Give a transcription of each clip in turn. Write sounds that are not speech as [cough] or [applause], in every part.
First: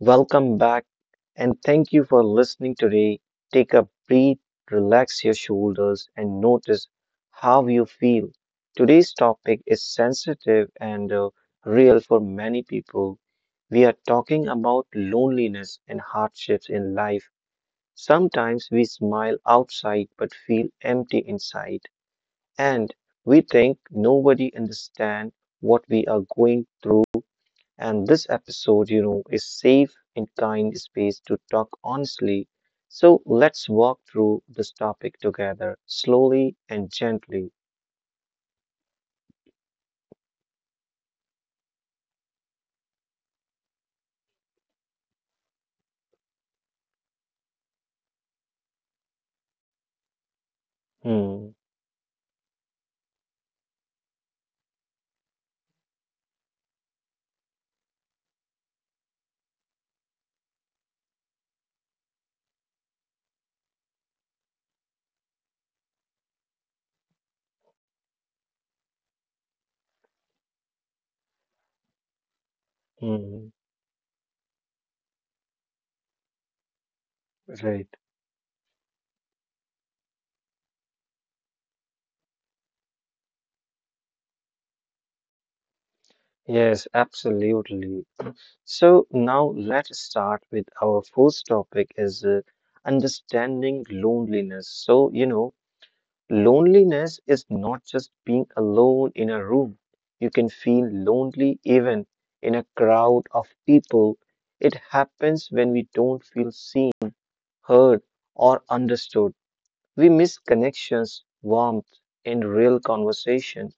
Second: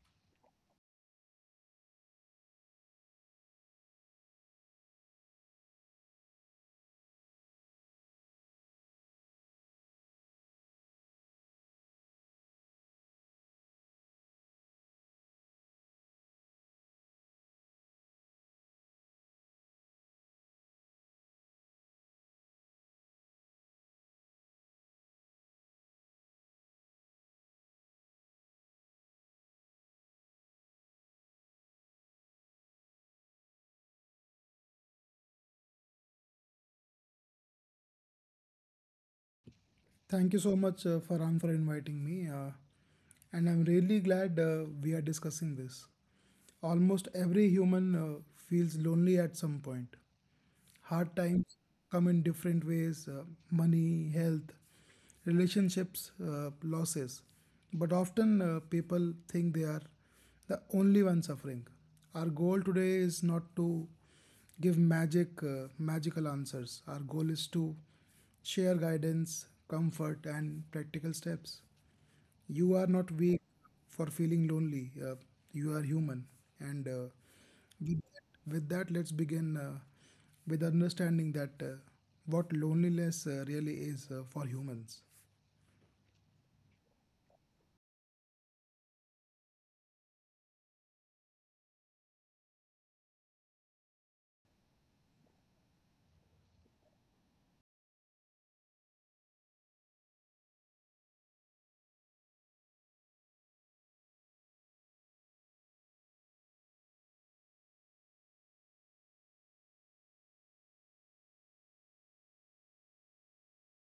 Welcome back, and thank you for listening today. Take a breath, relax your shoulders, and notice how you feel. Today's topic is sensitive and real for many people. We are talking about loneliness and hardships in life. Sometimes we smile outside but feel empty inside, and we think nobody understands what we are going through. And this episode, is safe and kind space to talk honestly. So let's walk through this topic together, slowly and gently. Thank you so much, Farhan, for inviting me. And I'm really glad we are discussing this. Almost every human feels lonely at some point. Hard Hmm. times come in different ways money, health, relationships, losses. But often people think they are the only one suffering. Our goal today is not to give magical answers. Our goal is to share guidance, comfort, and practical steps. You are not weak Hmm. for feeling lonely. You are human. And Right. With that, let's begin with understanding that what loneliness really is for humans. Yes, absolutely. So now let's start with our first topic is understanding loneliness. So, you know, loneliness is not just being alone in a room. You can feel lonely even in a crowd of people. It happens when we don't feel seen, heard, or understood. We miss connections, warmth, and real conversation.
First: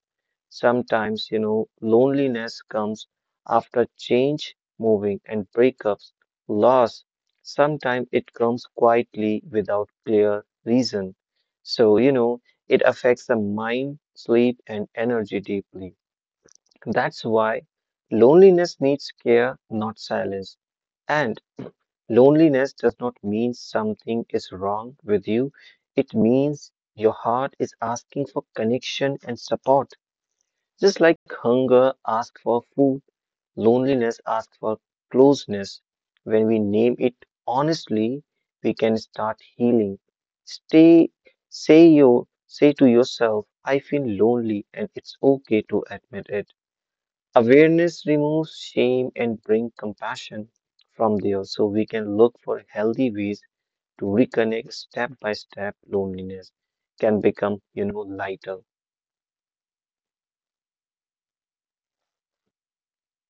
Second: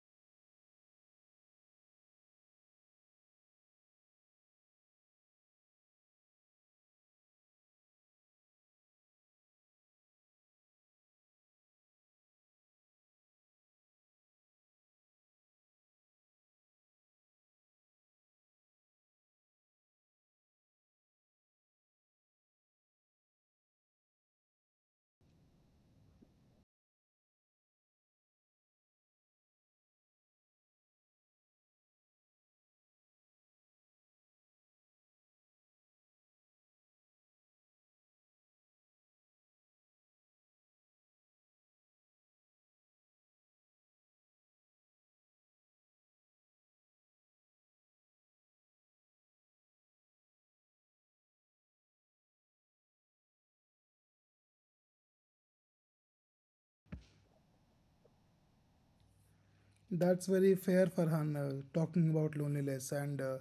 Sometimes, you know, loneliness comes after change, moving, and breakups, loss. Sometimes it comes quietly without clear reason. So, you know, it affects the mind, sleep, and energy deeply. That's why loneliness needs care, not silence. And loneliness does not mean something is wrong with you, it means your heart is asking for connection and support. Just like hunger asks for food, loneliness asks for closeness. When we name it honestly, we can start healing. Stay, say your, say to yourself, I feel lonely, and it's okay to admit it. Awareness removes shame and brings compassion from there, so we can look for healthy ways to reconnect step by step. Loneliness can become, you know, lighter. That's very fair, Farhan, talking about loneliness. And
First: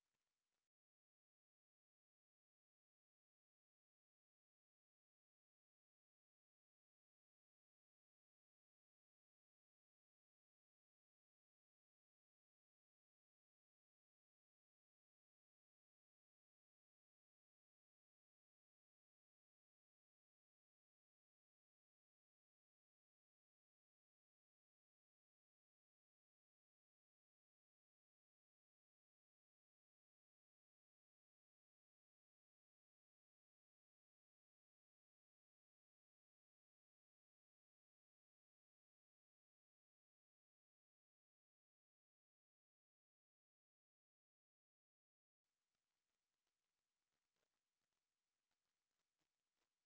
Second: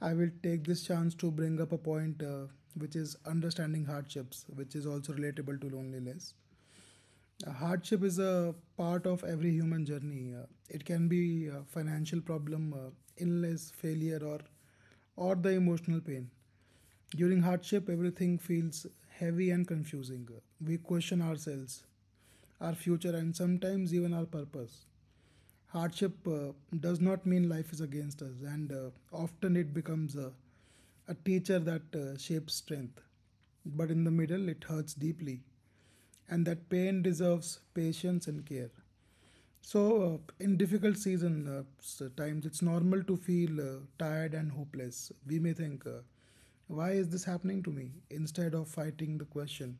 I will take this chance to bring up a point which is understanding hardships, which is also relatable to loneliness. Hardship is a part of every human journey. It can be a financial problem, illness, failure, or the emotional pain. During hardship, everything feels heavy and confusing. We question ourselves, our future, and sometimes even our purpose. Hardship does not mean life is against us, and often it becomes a teacher that shapes strength. But in the middle, it hurts deeply, and that pain deserves patience and care. So, in difficult times, it's normal to feel tired and hopeless. We may think, "Why is this happening to me?" Instead of fighting the question,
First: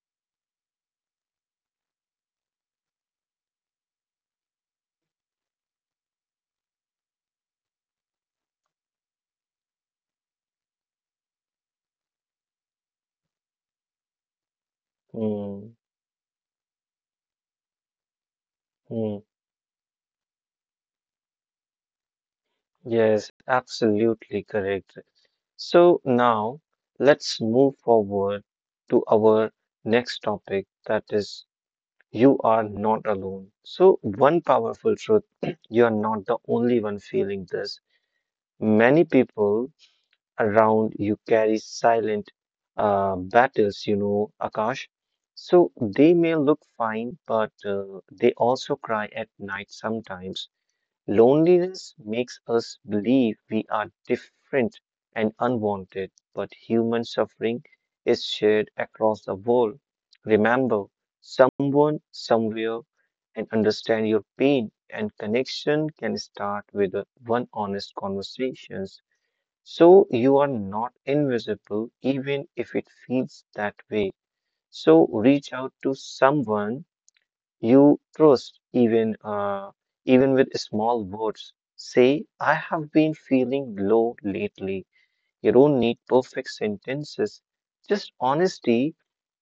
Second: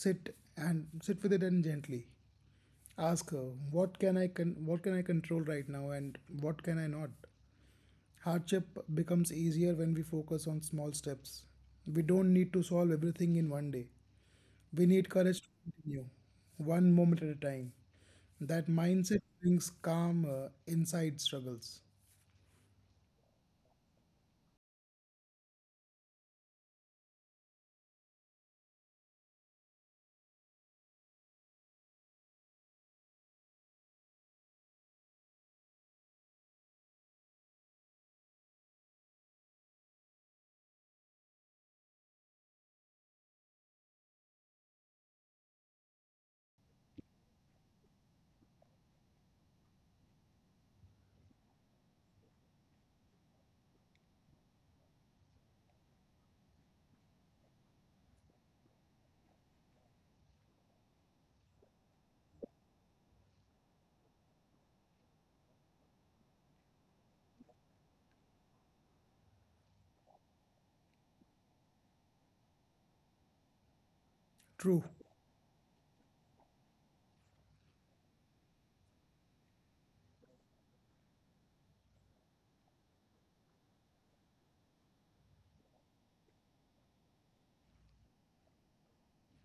sit with it and gently. Ask her, what can I control right now and what can I not? Hardship becomes easier when we focus on small steps. We don't need to solve everything in one day. We need courage to Hmm, continue, one moment at a time. That hmm. mindset brings calm inside struggles. Yes, absolutely correct. So now let's move forward to our next topic that is you are not alone. So one powerful truth, [clears throat] you are not the only one feeling this. Many people around you carry silent battles, you know, Akash. So they may look fine, but they also cry at night sometimes. Loneliness makes us believe we are different and unwanted, but human suffering is shared across the world. Remember, someone, somewhere, and understand your pain and connection can start with one honest conversations. So you are not invisible, even if it feels that way. True. So reach out to someone you trust even with small words. Say, I have been feeling low lately. You don't need perfect sentences. Just honesty.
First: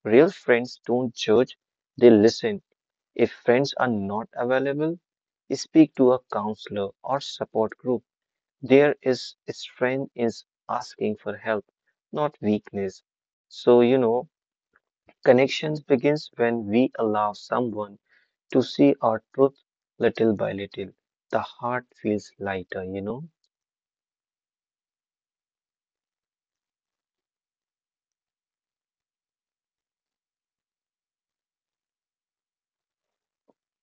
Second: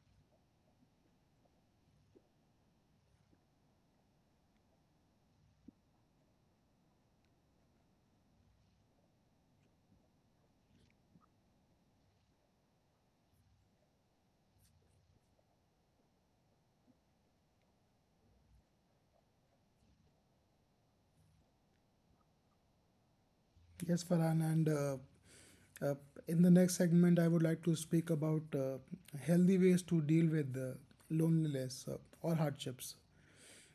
Real friends don't judge, they listen. If friends are not available, speak to a counselor or support group. There is strength in asking for help, not weakness. So, you know, connections begins when we allow someone to see our truth little by little. The heart feels lighter, you know? Yes, Farhan, and uh, in the next segment, I would like to speak about healthy ways to deal with loneliness or hardships.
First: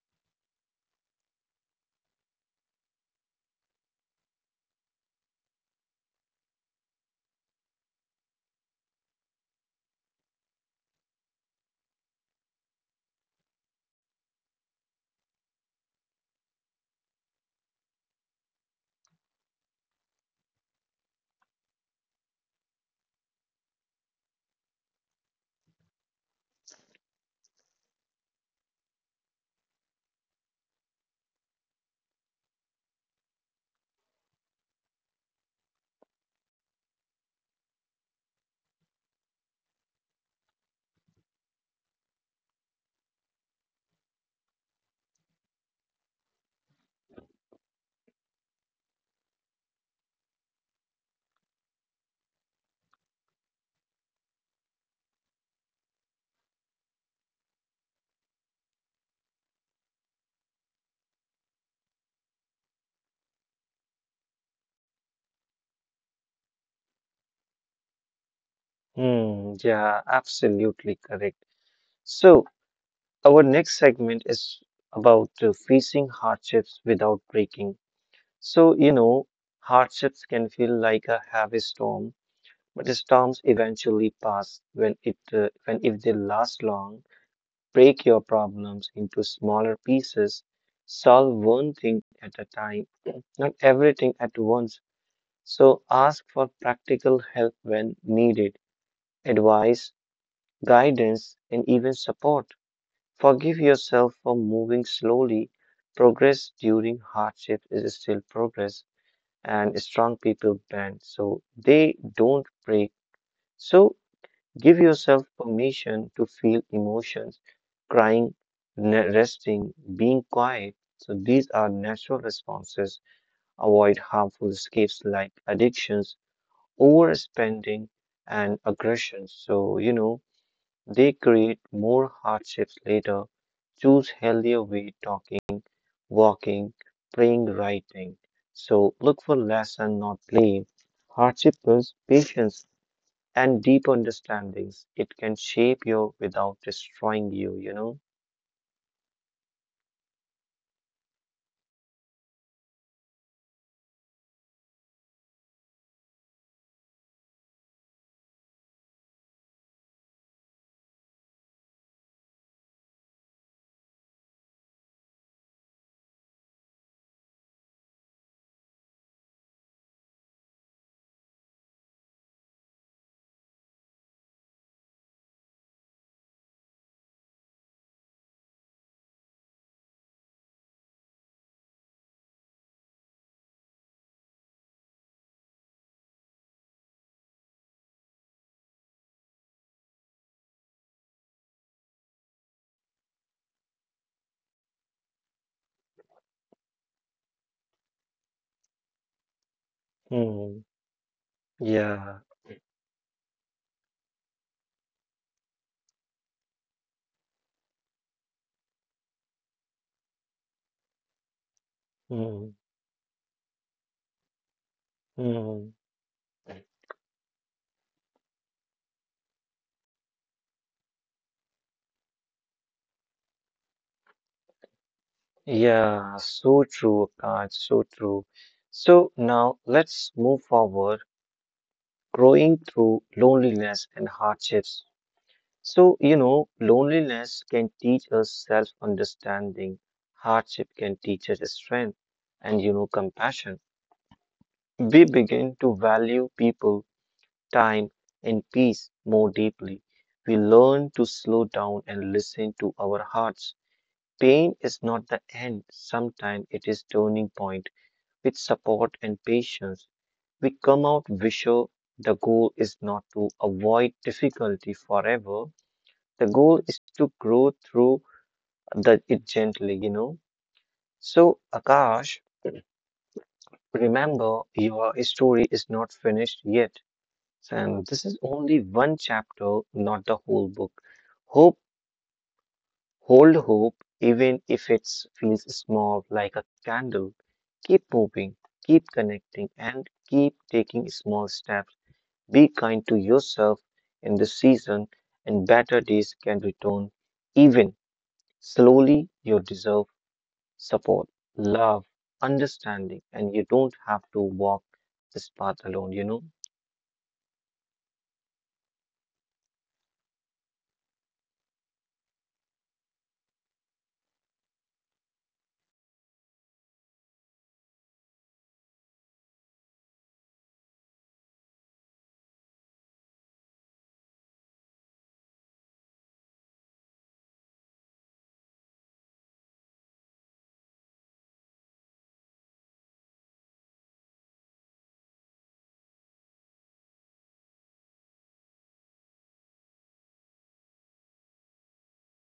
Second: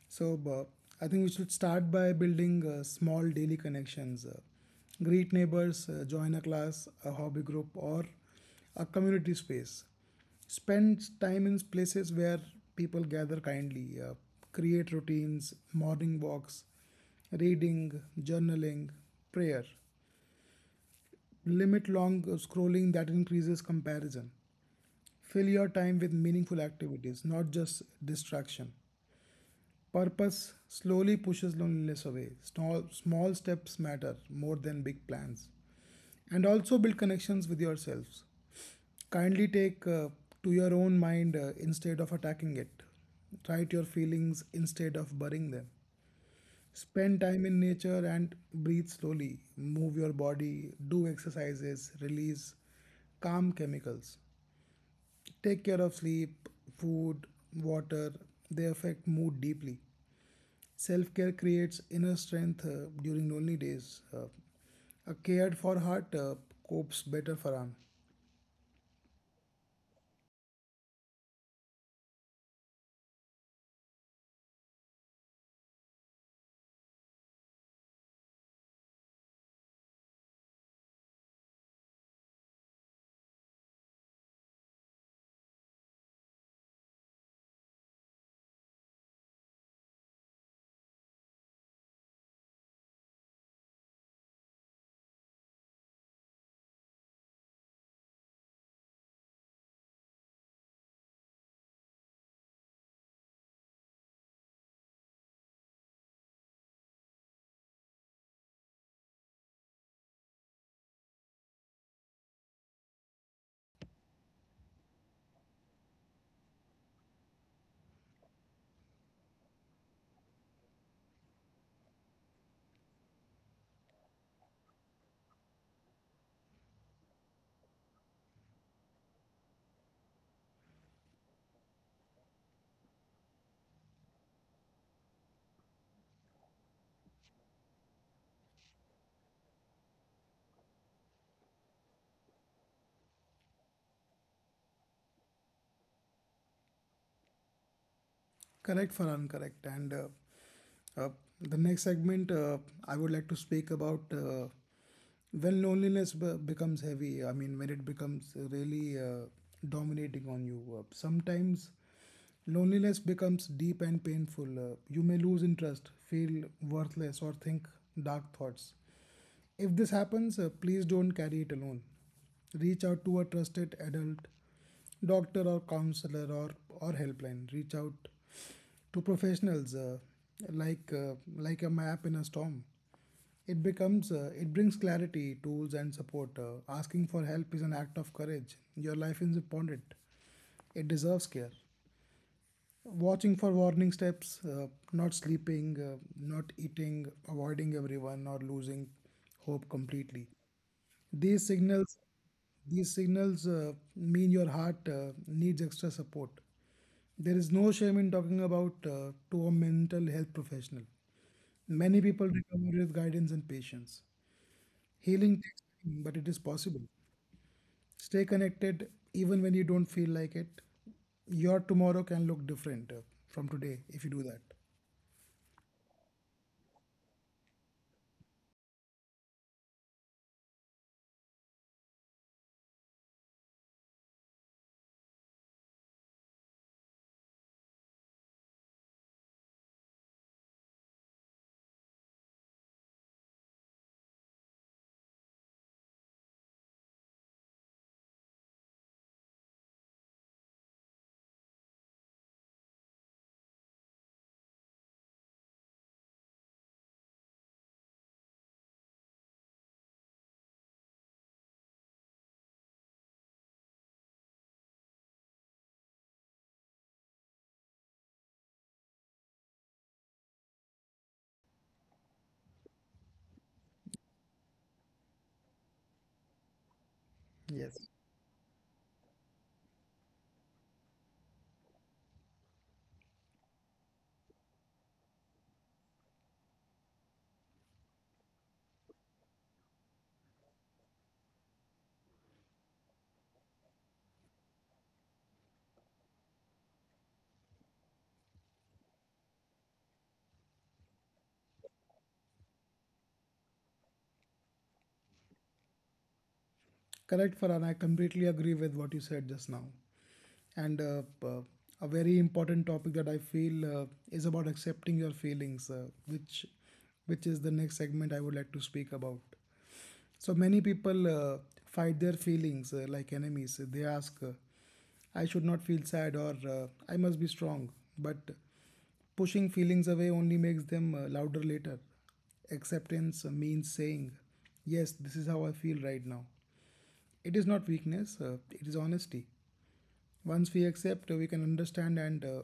So, I think we should start by building small daily connections. Greet neighbors, join a class, a hobby group, or a community space. Spend time in places where people gather kindly. Create routines, morning walks, reading, journaling, prayer. Limit long scrolling that increases comparison. Fill your time with meaningful activities, not just distraction. Purpose slowly pushes loneliness away. Small, small steps matter more than big plans. And also build connections with yourselves. Kindly take to your own mind instead of attacking it. Write your feelings instead of burying them. Spend time in nature and breathe slowly. Move your body, do exercises, release calm chemicals. Take care of sleep, food, water. They affect mood deeply. Self care creates inner strength during lonely days. A cared for heart copes better for. Hmm, yeah, absolutely correct. So, our next segment is about facing hardships without breaking. So, you know, hardships can feel like a heavy storm, but the storms eventually pass when it when if they last long, break your problems into smaller pieces, solve one thing at a time, [clears throat] not everything at once. So ask for practical help when needed, advice, guidance, and even support. Forgive yourself for moving slowly. Progress during hardship is still progress, and strong people bend so they don't break. So give yourself permission to feel emotions, crying, resting, being quiet. So these are natural responses. Avoid harmful escapes like addictions, overspending, and aggression. So, you know, they create more hardships later. Choose healthier way talking, walking, praying, writing. So look for lesson, not blame. Hardship builds patience and deep understandings. It can shape you without destroying you, you know? Correct for incorrect. And uh, the next segment, I would like to speak about when becomes heavy. I mean, when it becomes really dominating on you. Sometimes loneliness becomes deep and painful. You may lose interest, feel worthless, or think dark thoughts. If this happens, please don't carry it alone. Reach out to a trusted adult, doctor or counselor or helpline. Reach out to professionals like a map in a storm. It brings clarity, tools, and support. Asking for help is an act of courage. Your life is important. It deserves care. Watching for warning steps, not sleeping, not eating, avoiding everyone, or losing hope completely. Hmm. These signals, Yeah. these signals mean your heart needs extra support. There is no shame in talking about to a mental health professional. Many people Hmm. recover with guidance and patience. Healing takes Hmm. time, but it is possible. Stay connected even when you don't feel like it. Your tomorrow can look different from today if you do that. Yeah, so true, Akash, so true. So now let's move forward growing through loneliness and hardships. So, you know, loneliness can teach us self understanding, hardship can teach us strength and, you know, compassion. We begin to value people, time, and peace more deeply. We learn to slow down and listen to our hearts. Pain is not the end, sometimes it is turning point with support and patience we come out wiser. The goal is not to avoid difficulty forever. The goal is to grow through the, it gently, you know. So, Akash, remember your story is not finished yet. Yes. And this is only one chapter, not the whole book. Hope, hold hope, even if it feels small like a candle. Keep moving, keep connecting, and keep taking small steps. Be kind to yourself in this season, and better days can return. Even slowly, you deserve support, love, understanding, and you don't have to walk this path alone, you know? Correct, Farhan. I completely agree with what you said just now. And a very important topic that I feel is about accepting your feelings, which is the next segment I would like to speak about. So many people fight their feelings like enemies. They ask, "I should not feel sad," or "I must be strong." But pushing feelings away only makes them louder later. Acceptance means saying, "Yes, this is how I feel right now." It is not weakness, it is honesty. Once we accept, we can understand and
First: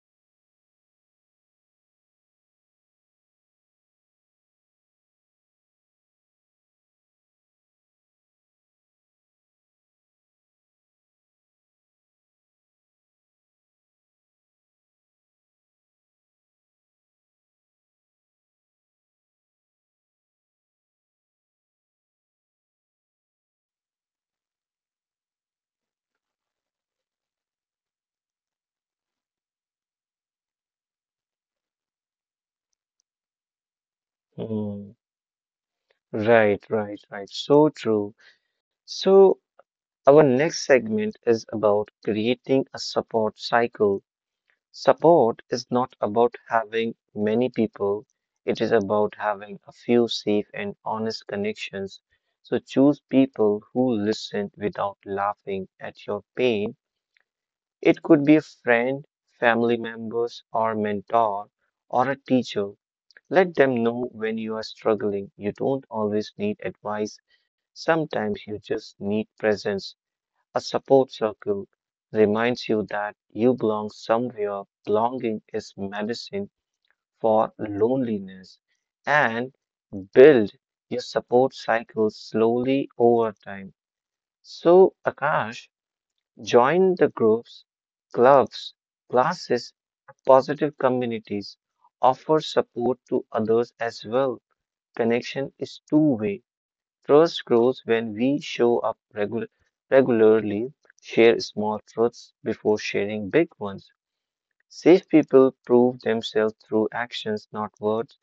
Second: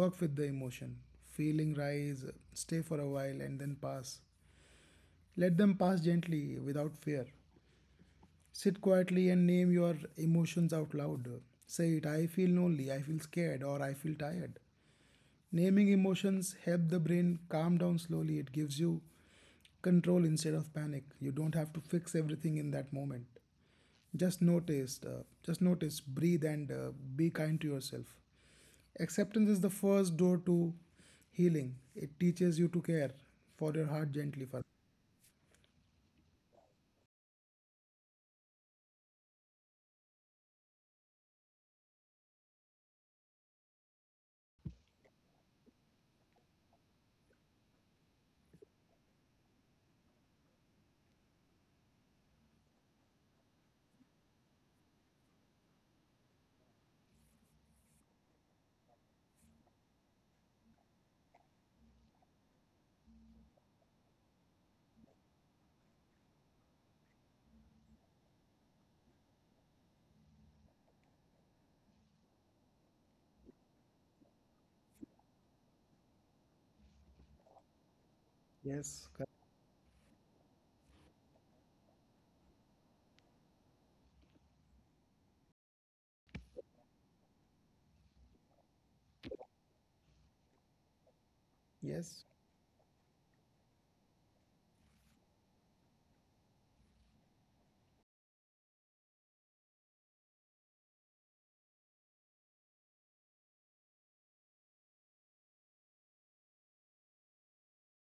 work with the emotion. Feeling rise, stay for a while, and then pass. Let them pass gently without fear. Sit quietly and name your emotions out loud. Say it I feel lonely, I feel scared, or I feel tired. Naming emotions help the brain calm down slowly. It gives you control instead of panic. You don't have to fix everything in that moment. Just notice, breathe, and be kind to yourself. Acceptance is the first door to healing. It teaches you to care for your heart gently. For. Hmm. Right, right, right. So true. So, our next segment is about creating a support cycle. Support is not about having many people, it is about having a few safe and honest connections. So choose people who listen without laughing at your pain. It could be a friend, family members, or mentor, or a teacher. Let them know when you are struggling. You don't always need advice, sometimes you just need presence. A support circle reminds you that you belong somewhere. Belonging is medicine for loneliness, Yes, correct. and build your support cycle slowly over time. So, Akash, join the groups, clubs, classes, positive communities. Yes. Offer support to others as well. Connection is two way. Trust grows when we show up regularly, share small truths before sharing big ones. Safe people prove themselves through actions, not words.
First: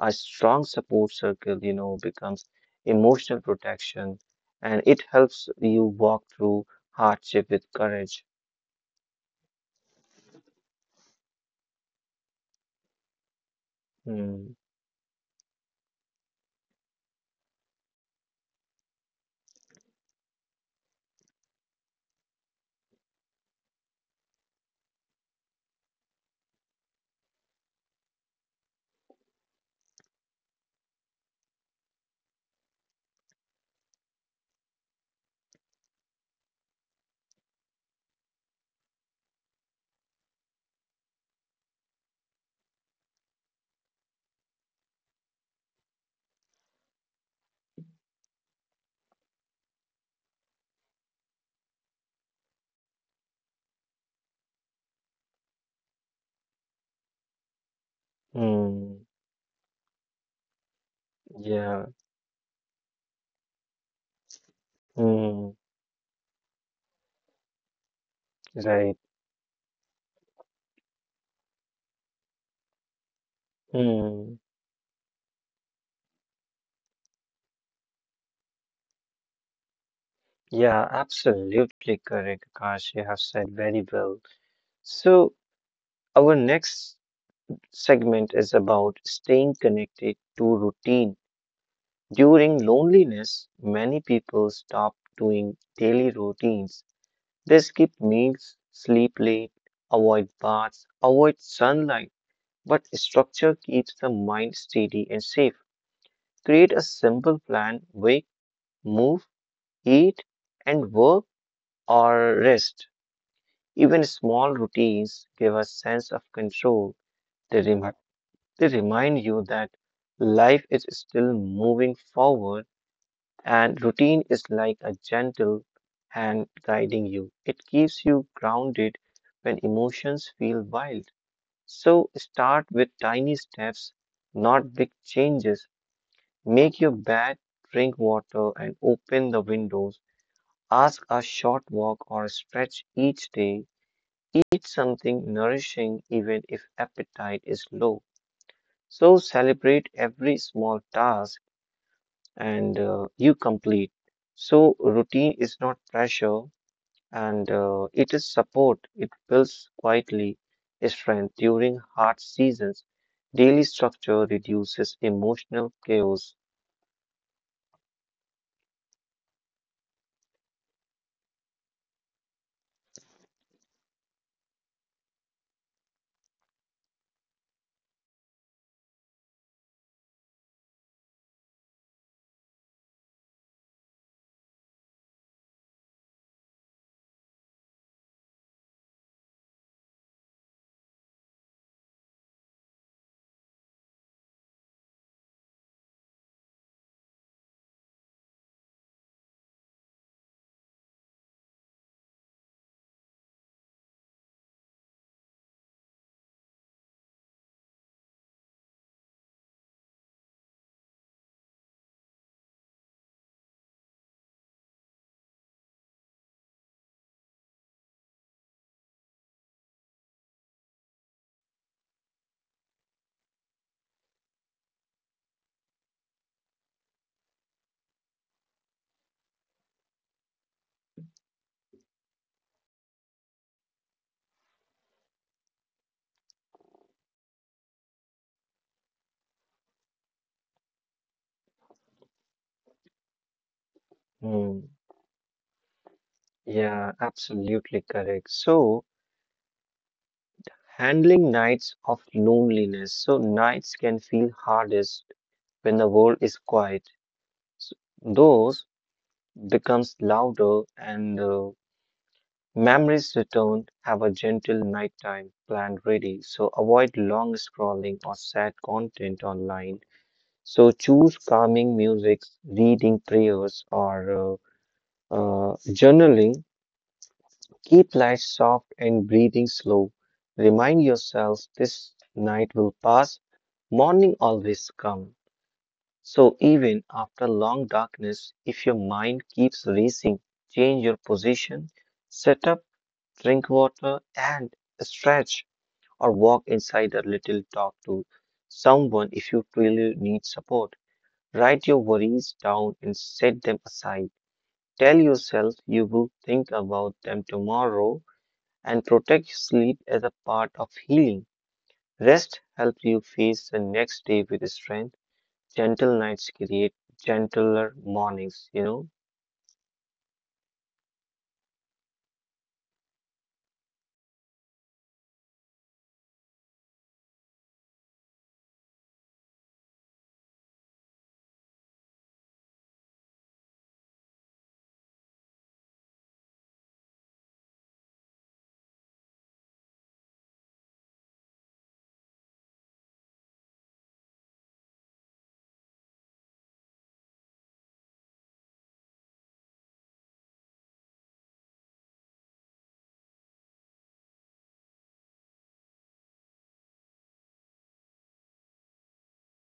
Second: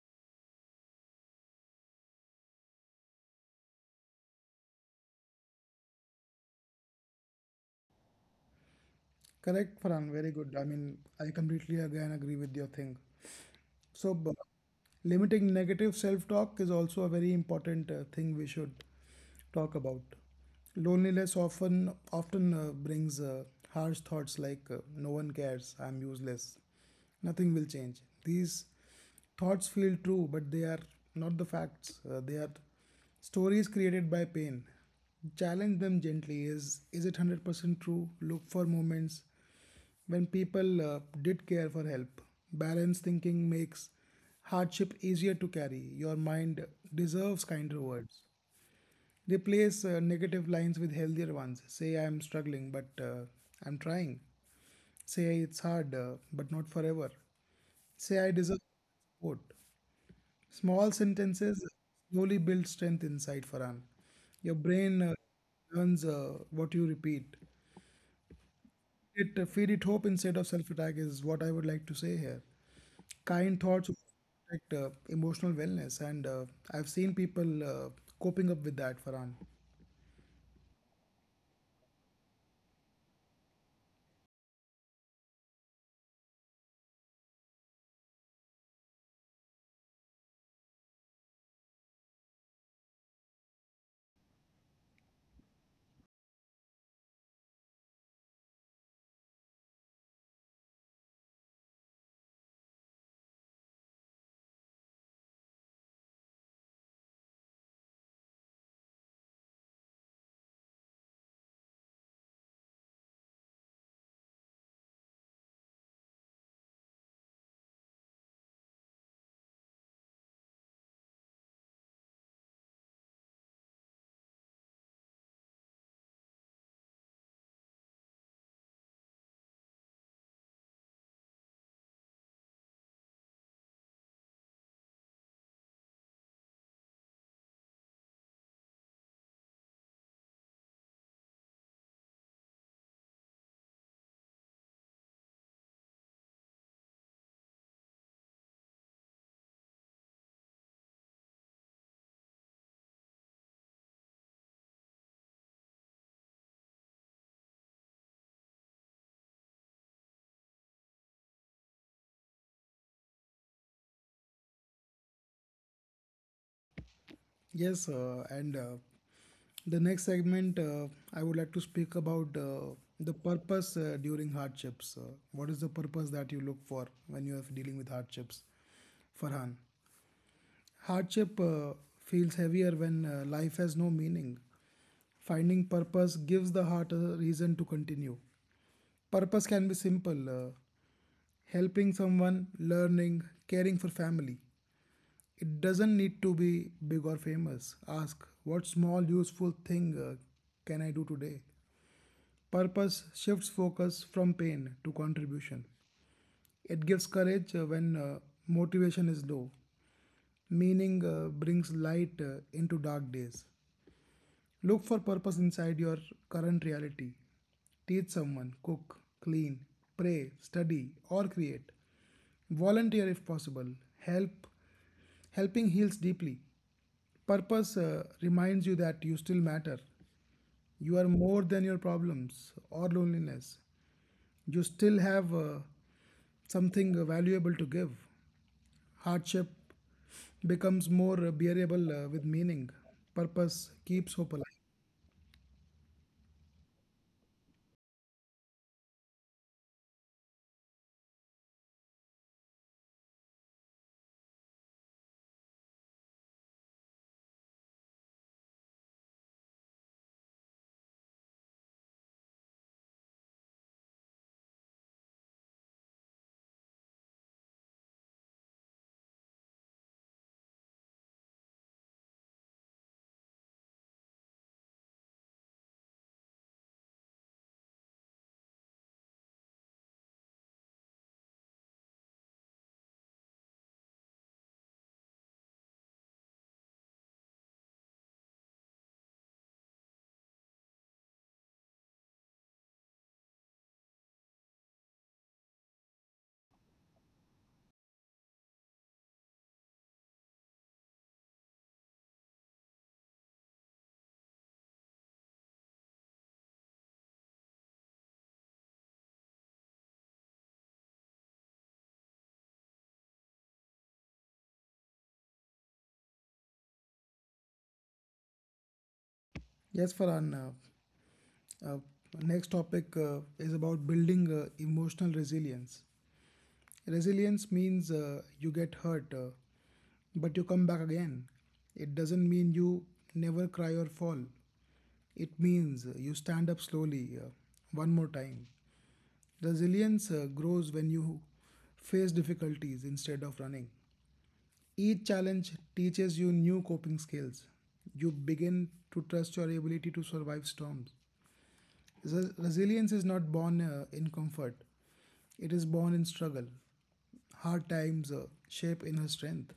A strong support circle, you know, becomes emotional protection and it helps you walk through hardship with courage. Correct, Farhan. Very good. I mean, I completely again agree with your thing. So, Hmm. limiting negative self-talk is also a very important thing we should talk about. Loneliness often brings harsh thoughts like "no one cares," "I'm useless," "nothing will change." These thoughts feel true, but they are not the facts. They are stories created by pain. Challenge them gently. Is it 100% true? Look for moments when people did care for help. Balanced thinking makes hardship easier to carry. Your mind deserves kinder words. Replace negative lines with healthier ones. Say, I am struggling, but I'm trying. Say, it's hard, but not forever. Say, I deserve Hmm. support. Small sentences Yeah. slowly build strength inside Farhan. Your brain Hmm. learns what you repeat. Right. It feed it hope instead of self-attack is what I would like to say here. Kind thoughts Hmm. protect emotional wellness, and I've seen people coping up with that, Farhan. Yeah, absolutely correct, Akash. You have said very well. So, our next segment is about staying connected to routine. During loneliness, many people stop doing daily routines. They skip meals, sleep late, avoid baths, avoid sunlight, but structure keeps the mind steady and safe. Create a simple plan wake, move, eat, and work or rest. Even small routines give a sense of control. They remind They remind you that life is still moving forward, and routine is like a gentle hand guiding you. It keeps you grounded when emotions feel wild. So start with tiny steps, not big changes. Make your bed, drink water, and open the windows. Ask a short walk or stretch each day. Eat something nourishing even if appetite is low. So celebrate every small task and you complete. So routine is not pressure and it is support. It builds quietly strength during hard seasons. Daily structure reduces emotional chaos. Yes, and the next segment, I would like to speak about the purpose during hardships. What is the purpose that you look for when you are dealing with hardships? Farhan, hardship feels heavier when life has no meaning. Finding purpose gives the heart a reason to continue. Purpose can be simple helping someone, learning, caring for family. It doesn't need to be big or famous. Ask, what small useful thing can I do today? Purpose shifts focus from pain to contribution. It gives courage when motivation is low. Meaning brings light into dark days. Look for purpose inside your current reality. Teach someone, cook, clean, pray, study, or create. Volunteer if possible. Help. Helping heals deeply. Purpose reminds you that you still matter. You are more than your problems or loneliness. You still have something valuable to give. Hardship becomes more bearable with meaning. Purpose keeps hope alive. Hmm. Yeah, absolutely correct. So handling nights of loneliness. So nights can feel hardest when the world is quiet. So, those becomes louder and memories return, have a gentle nighttime plan ready, so avoid long scrolling or sad content online. So choose calming music, reading prayers, or journaling. Keep lights soft and breathing slow. Remind yourself this night will pass, morning always come. So even after long darkness, if your mind keeps racing, change your position, set up drink water, and stretch or walk inside a little. Talk to someone if you really need support. Write your worries down and set them aside. Tell yourself you will think about them tomorrow and protect your sleep as a part of healing. Rest helps you face the next day with strength. Gentle nights create gentler mornings, you know? Yes, Farhan. Uh, Next topic is about building emotional resilience. Resilience means you get hurt, but you come back again. It doesn't mean you never cry or fall. It means you stand up slowly, one more time. Resilience grows when you face difficulties instead of running. Each challenge teaches you new coping skills. You begin to trust your ability to survive storms. Resilience is not born in comfort, it is born in struggle. Hard times shape inner strength.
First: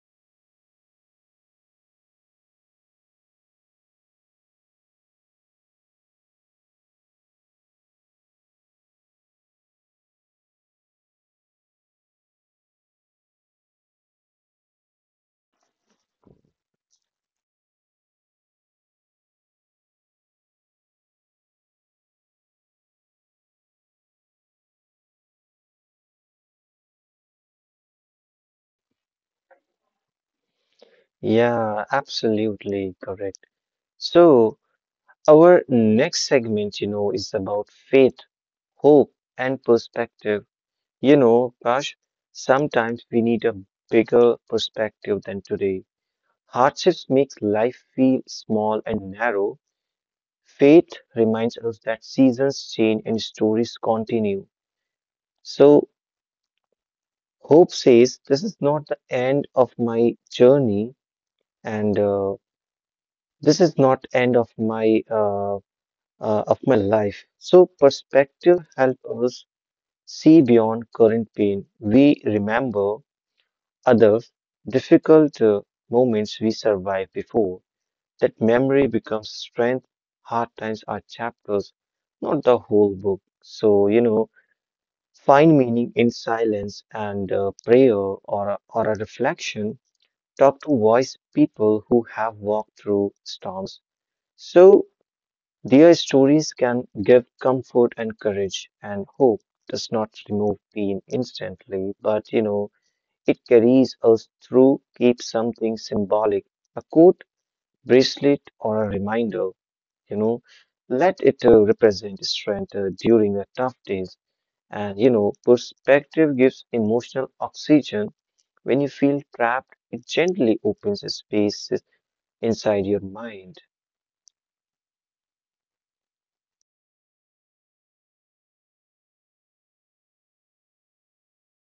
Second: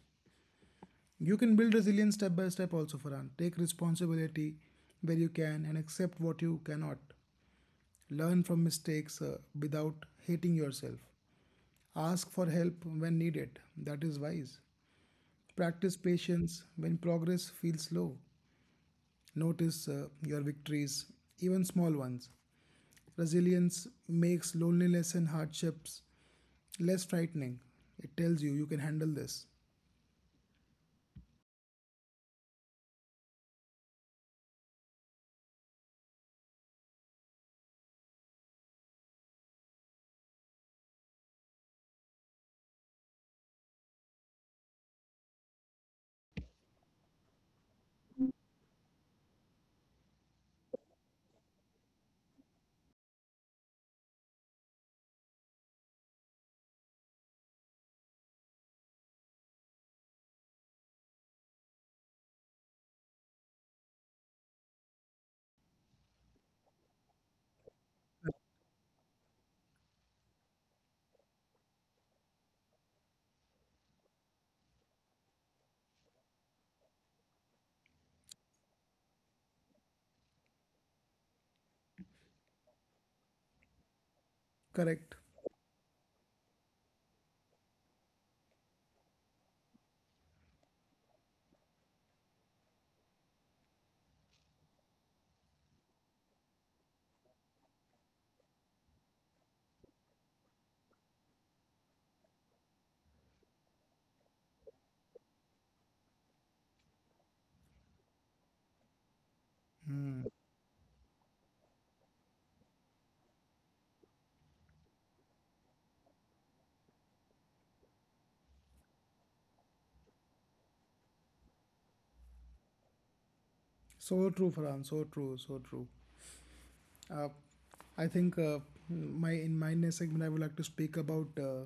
You can build resilience step by step, also, Farhan. Take responsibility where you can and accept what you cannot. Learn from mistakes without hating yourself. Ask for help when needed. That is wise. Practice patience when progress feels slow. Notice your victories, even small ones. Resilience makes loneliness and hardships less frightening. It tells you you can handle this. Yeah, absolutely correct. So, our next segment, you know, is about faith, hope, and perspective. You know, Prash, sometimes we need a bigger perspective than today. Hardships makes life feel small and narrow. Faith reminds us that seasons change and stories continue. So, hope says this is not the end of my journey, and this is not end of my life. So, perspective helps us see beyond current pain. We remember other difficult moments we survived before. That memory becomes strength. Hard times are chapters, not the whole book. So, you know, Correct. find meaning in silence and prayer or a reflection. Talk to wise people who have walked through storms. So, their stories can give comfort and courage, and hope does not remove pain instantly, but you know, it carries us through, keeps something symbolic a coat, bracelet, or a reminder. You know, let it represent strength during the tough days. And you know, perspective gives emotional oxygen. When you feel trapped, it gently opens a space inside your mind. So true, Farhan. So true. So true. Uh, I think my in my next segment I would like to speak about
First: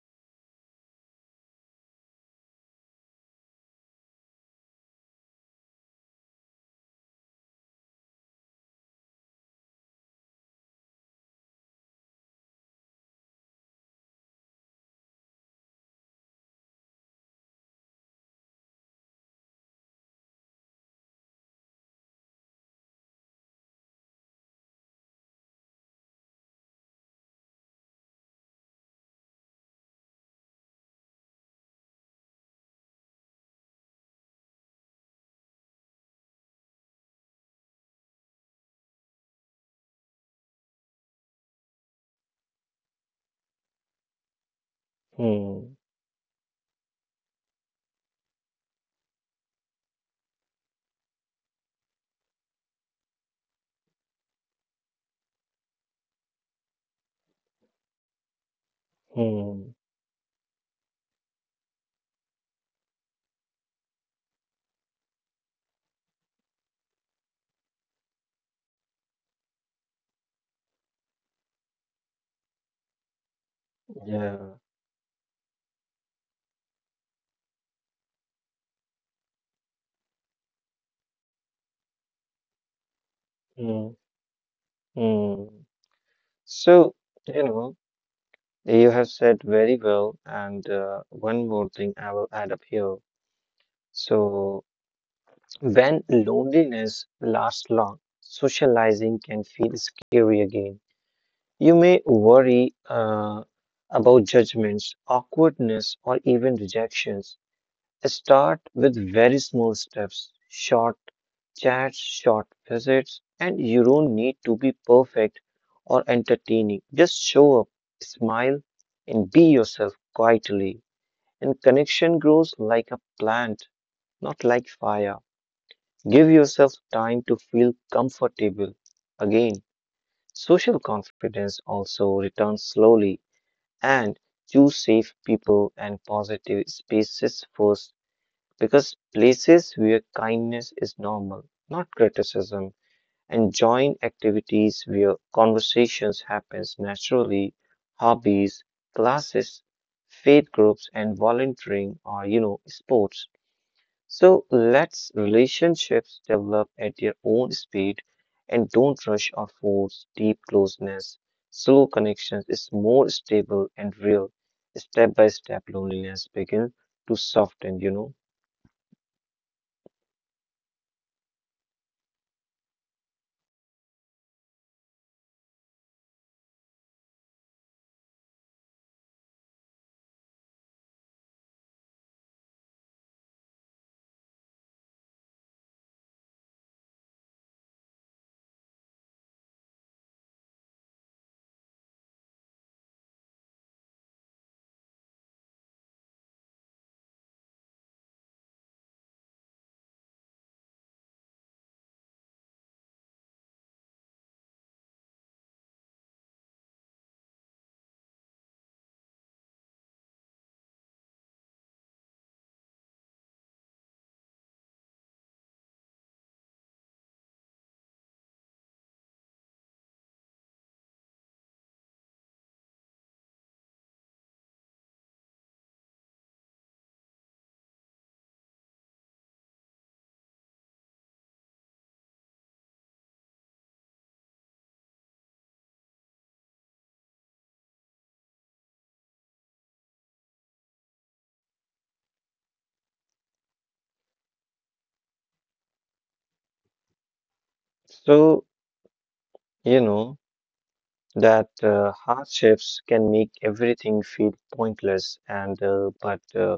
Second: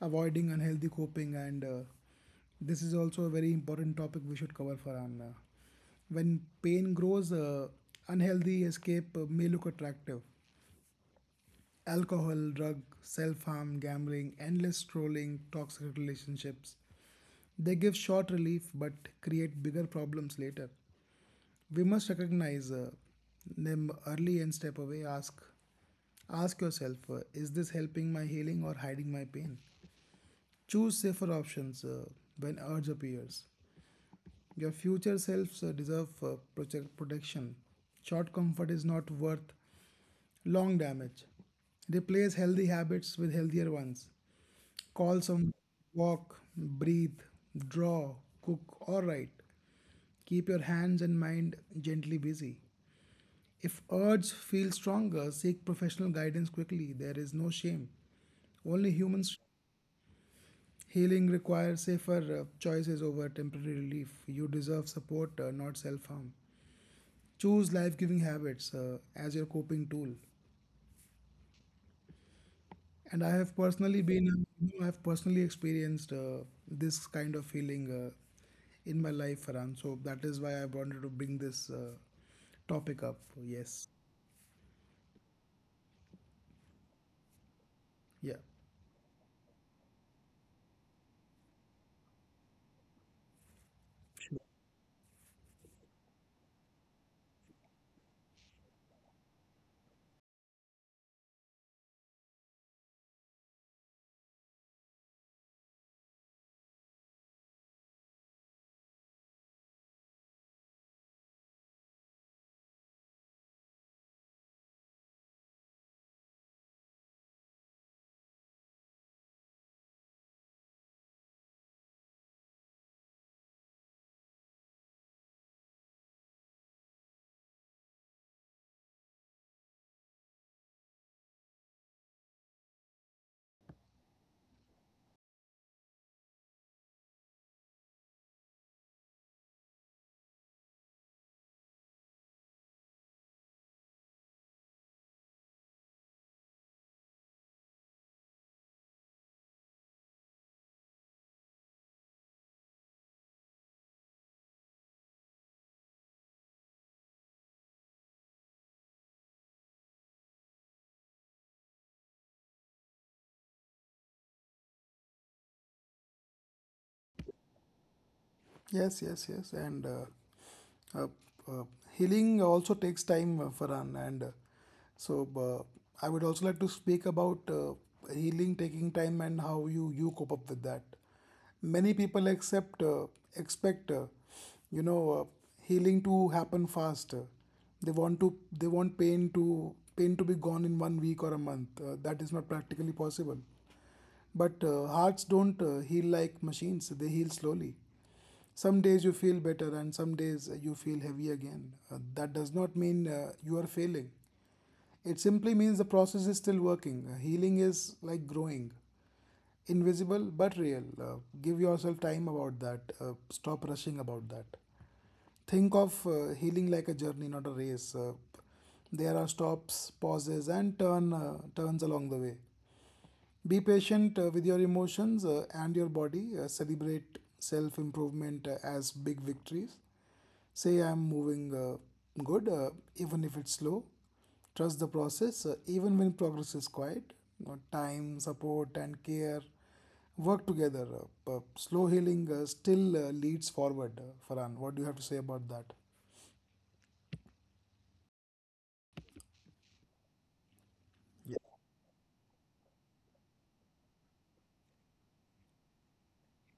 avoiding unhealthy coping, and this is also a very important topic we should cover, Farhan. When pain grows, unhealthy escape may look attractive, alcohol, drug, self harm, gambling, endless scrolling, toxic relationships. They give short relief but create bigger problems later. We must recognize them early and step away. Ask yourself: Is this helping my healing or hiding my pain? Choose safer options when urge appears. Your future selves deserve protection. Short comfort is not worth long damage. Replace healthy habits with healthier ones. Call some, Hmm, walk, breathe, draw, cook, or write. Keep your hands and mind gently busy. If urge feels stronger, seek professional guidance quickly. There is no shame. Only humans. hmm, Healing requires safer choices over temporary relief. You deserve support, not self harm. Choose life giving habits as your coping tool. And I have personally been, yeah. I have personally experienced this kind of feeling in my life, Farhan. So that is why I wanted to bring this topic up. Yes. Hmm. Mm. So, you know, Yeah. you have said very well, and one more thing I will add up here. So, when loneliness lasts long, socializing can feel scary again. You may worry about judgments, awkwardness, or even rejections. Start with very small steps, short chats, short visits, and you don't need to be perfect or entertaining. Just show up, smile, and be yourself quietly. And connection grows like a plant, not like fire. Give yourself time to feel comfortable. Again, social confidence also returns slowly, and choose safe people and positive spaces first because places where kindness is normal, not criticism. And join activities where conversations happens naturally: hobbies, classes, faith groups, and volunteering or sports. So let's relationships develop at their own speed, and don't rush or force deep closeness. Slow connections is more stable and real. Step by step loneliness begin to soften. Yes, yes, yes. And uh, uh, healing also takes time, Farhan. And I would also like to speak about healing taking time and how you cope up with that. Many people expect, you know, uh, healing to happen fast. They want pain to be gone in one week or a month. That is not practically possible. But hearts don't heal like machines, they heal slowly. Some days you feel better, and some days you feel heavy again. That does not mean you are failing. It simply means the process is still working. Healing is like growing, invisible but real. Give yourself time about that. Stop rushing about that. Think of healing like a journey, not a race. There are stops, pauses, and turns along the way. Be patient with your emotions and your body. Celebrate self improvement as big victories. Say, I'm moving good, even if it's slow. Trust the process, even when progress is quiet. Time, support, and care work together. Slow healing still leads forward. Farhan, what do you have to say about that? So You know Yeah. that hardships can make everything feel pointless, and but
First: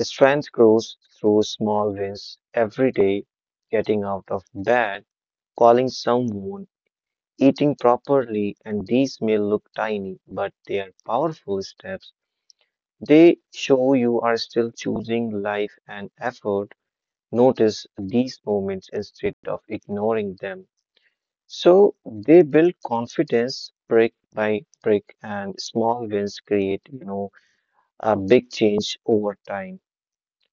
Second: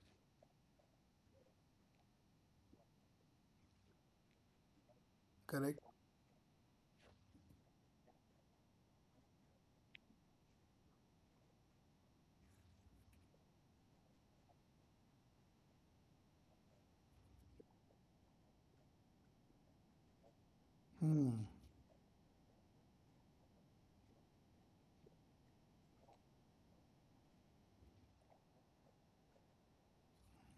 strength grows through small wins every day: getting out of bed, Correct? calling someone, eating properly. And these may look tiny, but they are powerful steps. They show you are still choosing life and effort. Notice these moments instead of ignoring them. So they build confidence brick by brick, and small wins create, you know, a big change over time.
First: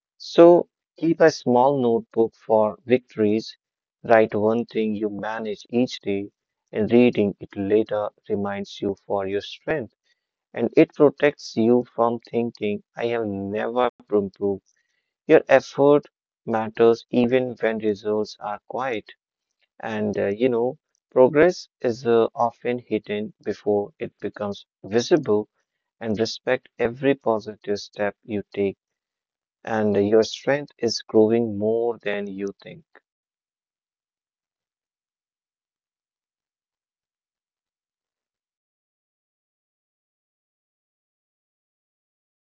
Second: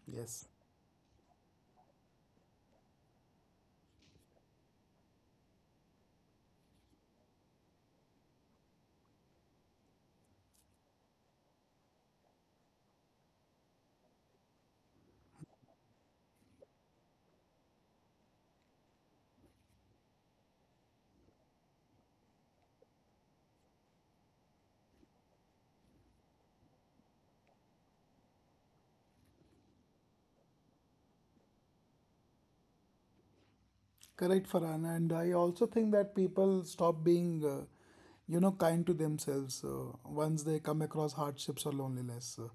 Yes. So keep a small notebook for victories. Write one thing you manage each day, and reading it later reminds you for your strength. And it protects you from thinking, I have never improved. Your effort matters even when results are quiet. And you know, progress is often hidden before it becomes visible, and respect every positive step you take. And your strength is growing more than you think. Correct, Farhan. And I also think that people stop being, kind to themselves once they come across hardships or loneliness.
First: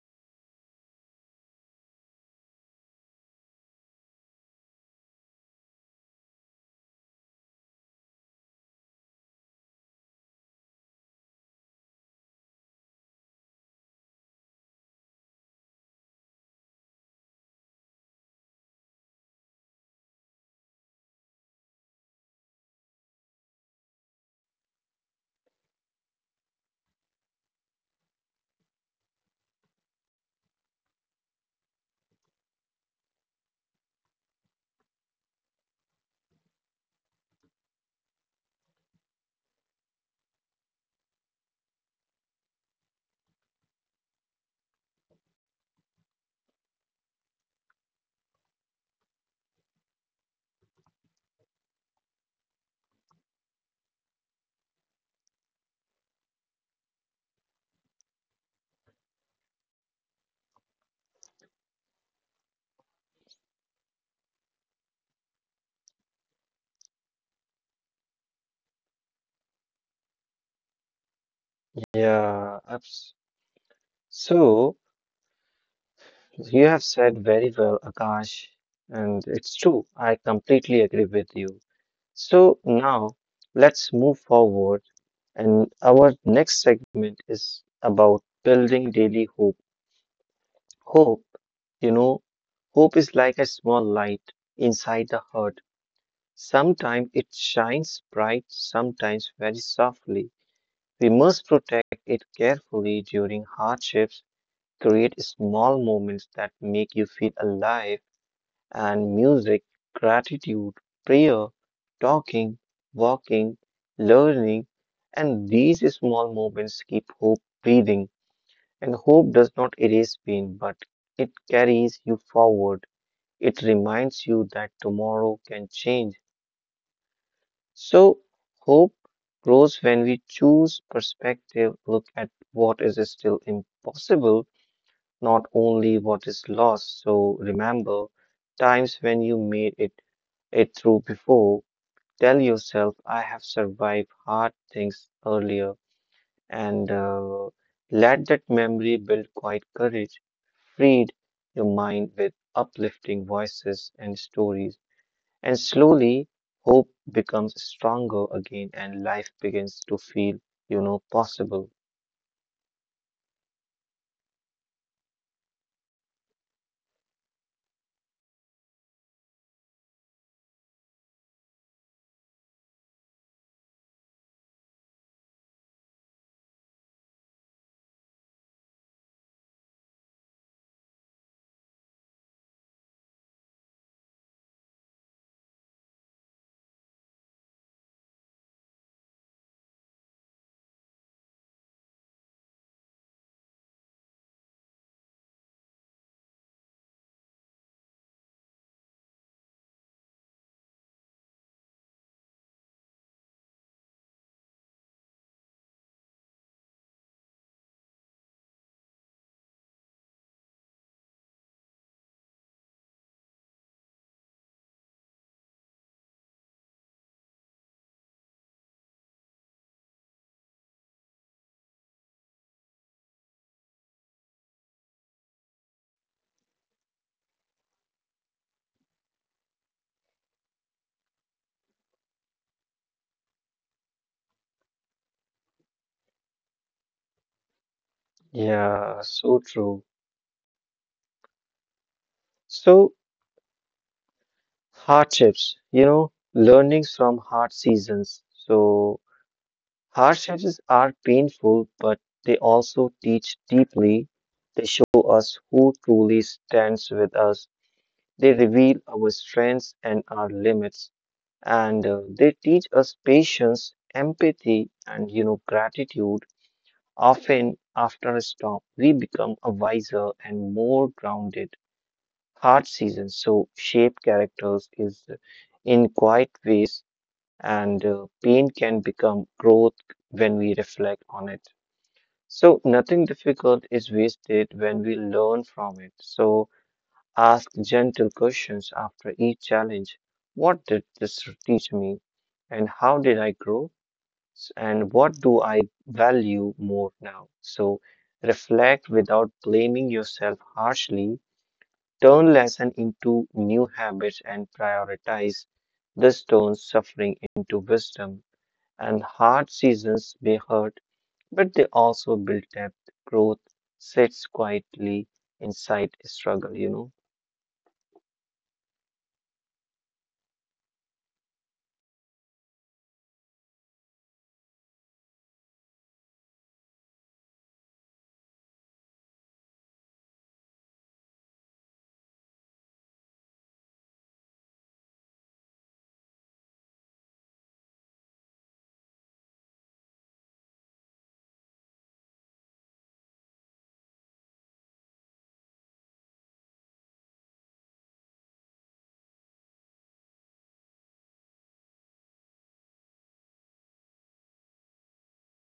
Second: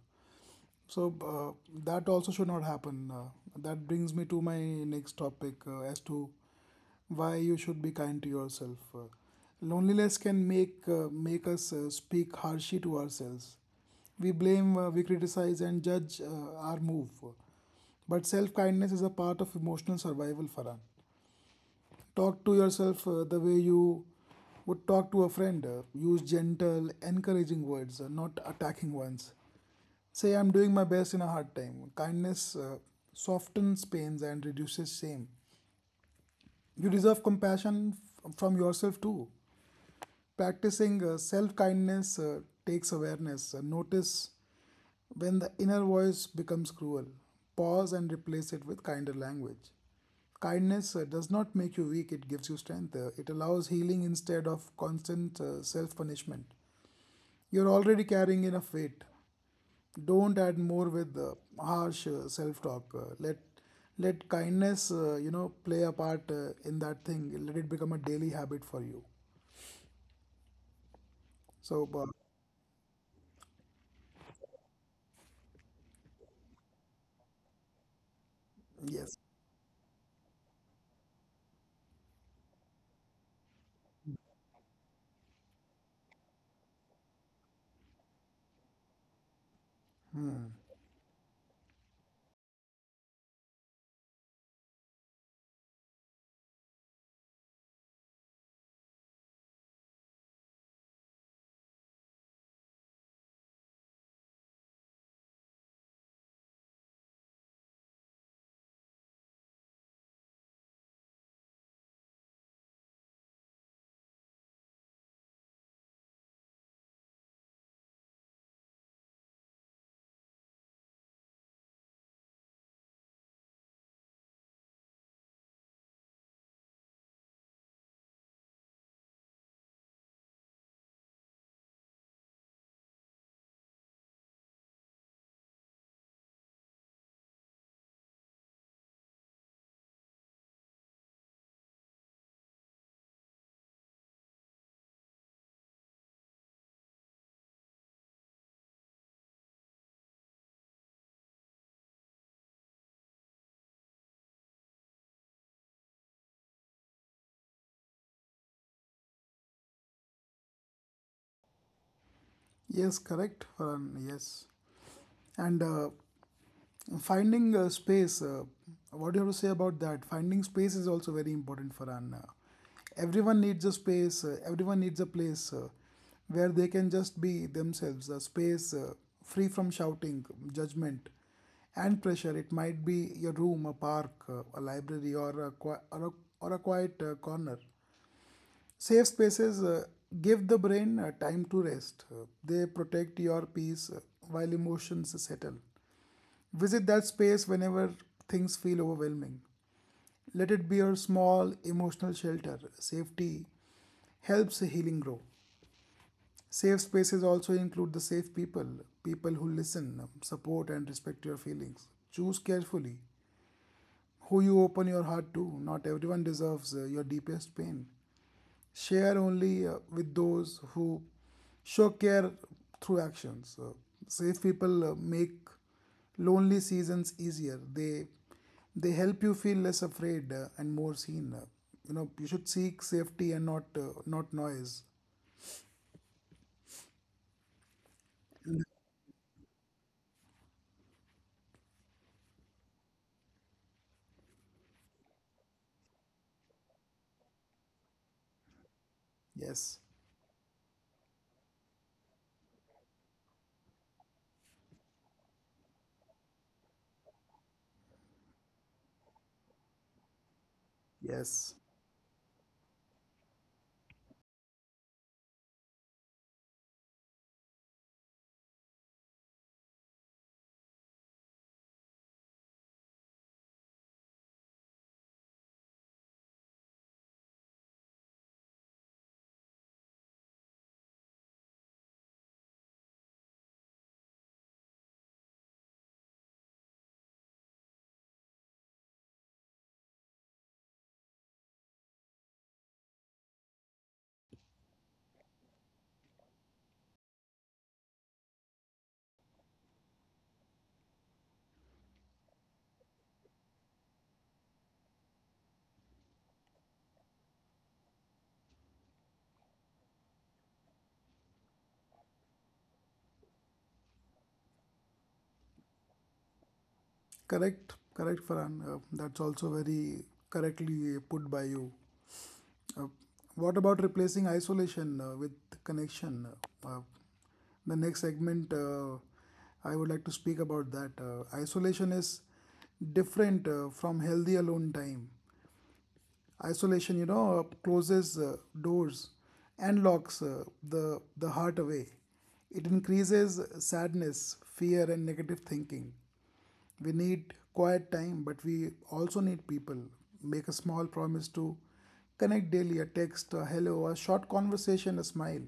So uh, that also should not happen. That brings me to my next topic as to why you should be kind to yourself. Loneliness can make us speak harshly to ourselves. We criticize, and judge our move. But self kindness is a part of emotional survival, Farhan. Talk to yourself the way you would talk to a friend. Use gentle, encouraging words, not attacking ones. Say, I'm doing my best in a hard time. Kindness softens pains and reduces shame. You deserve compassion from yourself too. Practicing self kindness takes awareness. Notice when the inner voice becomes cruel, pause and replace it with kinder language. Kindness does not make you weak, it gives you strength. It allows healing instead of constant self punishment. You're already carrying enough weight. Don't add more with harsh self talk. Let kindness, play a part in that thing. Let it become a daily habit for you. So, uh, Yeah, abs- so you have said very well, Akash, yes, and it's true. I completely agree with you. So now let's move forward, and our next segment is about building daily hope. Hope, you know, hope is like a small light inside the heart. Sometimes it shines bright, sometimes very softly. We must protect it carefully during hardships. Create small moments that make you feel alive: and music, gratitude, prayer, talking, walking, learning. And these small moments keep hope breathing. And hope does not erase pain, but it carries you forward. It reminds you that tomorrow can change. So hope grows when we choose perspective. Look at what is still impossible, not only what is lost. So remember times when you made it, it through before. Tell yourself, I have survived hard things earlier. And Let that memory build quiet courage. Feed your mind with uplifting voices and stories, and slowly hope becomes stronger again, and life begins to feel, you know, possible. yes, correct, Farhan, yes. And Finding space, what do you have to say about that? Finding space is also very important for an. Everyone needs a space, everyone needs a place where they can just be themselves, a space free from shouting, judgment, and pressure. It might be your room, a park, a library, or a quiet corner. Safe spaces give the brain time to rest. They protect your peace while emotions settle. Visit that space whenever things feel overwhelming. Let it be your small emotional shelter. Safety helps healing grow. Safe spaces also include the safe people, people who listen, support, and respect your feelings. Choose carefully who you open your heart to. Not everyone deserves your deepest pain share only with those who show care through actions. Safe people make lonely seasons easier. They help you feel less afraid and more seen. You know you should seek safety and not noise. Yeah, so true. So, hardships, you know, learnings from hard seasons. So Yes, hardships are painful, but they also teach deeply. They show us who truly stands with us. They reveal our strengths and our limits, yes, and they teach us patience, empathy, and gratitude. Often after a storm, we become a wiser and more grounded. Hard seasons so shape characters is in quiet ways, and pain can become growth when we reflect on it. So nothing difficult is wasted when we learn from it. So ask gentle questions after each challenge. What did this teach me? And how did I grow? And what do I value more now? So reflect without blaming yourself harshly. Turn lesson into new habits and prioritize the stone suffering into wisdom. And hard seasons may hurt, but they also build depth. Growth sits quietly inside struggle. correct, correct, Farhan. That's also very correctly put by you. Uh, what about replacing isolation with connection? Uh, uh, the next segment, I would like to speak about that. Isolation is different from healthy alone time. Isolation, closes doors and locks the heart away. It increases sadness, fear, and negative thinking. We need quiet time, but we also need people. Make a small promise to connect daily, a text, a hello, a short conversation, a smile.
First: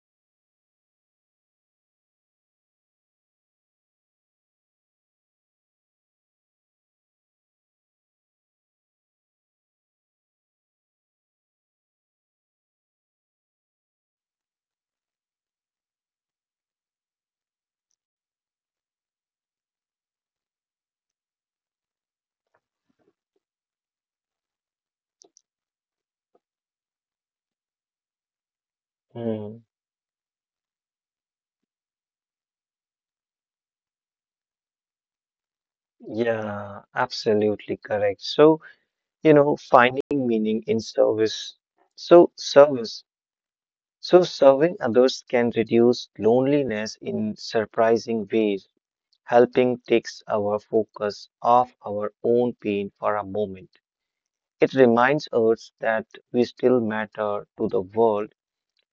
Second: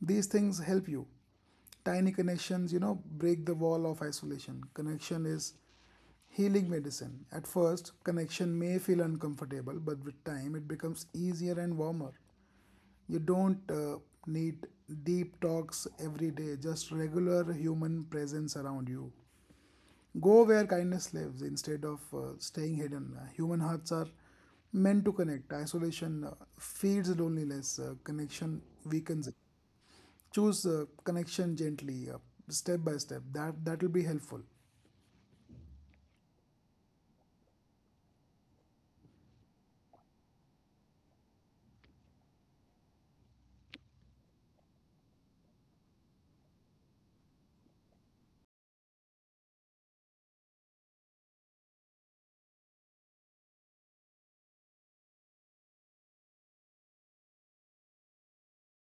These things help you. Tiny connections, break the wall of isolation. Connection is healing medicine. At first, connection may feel uncomfortable, but with time, it becomes easier and warmer. You don't need deep talks every day, just regular human presence around you. Go where kindness lives instead of staying hidden. Human hearts are meant to connect. Isolation feeds loneliness, connection weakens it. Hmm. Choose connection gently, step by step. That will be helpful. Yeah, absolutely correct. So, you know, finding meaning in service. So, service. So, serving others can reduce loneliness in surprising ways. Helping takes our focus off our own pain for a moment. It reminds us that we still matter to the world.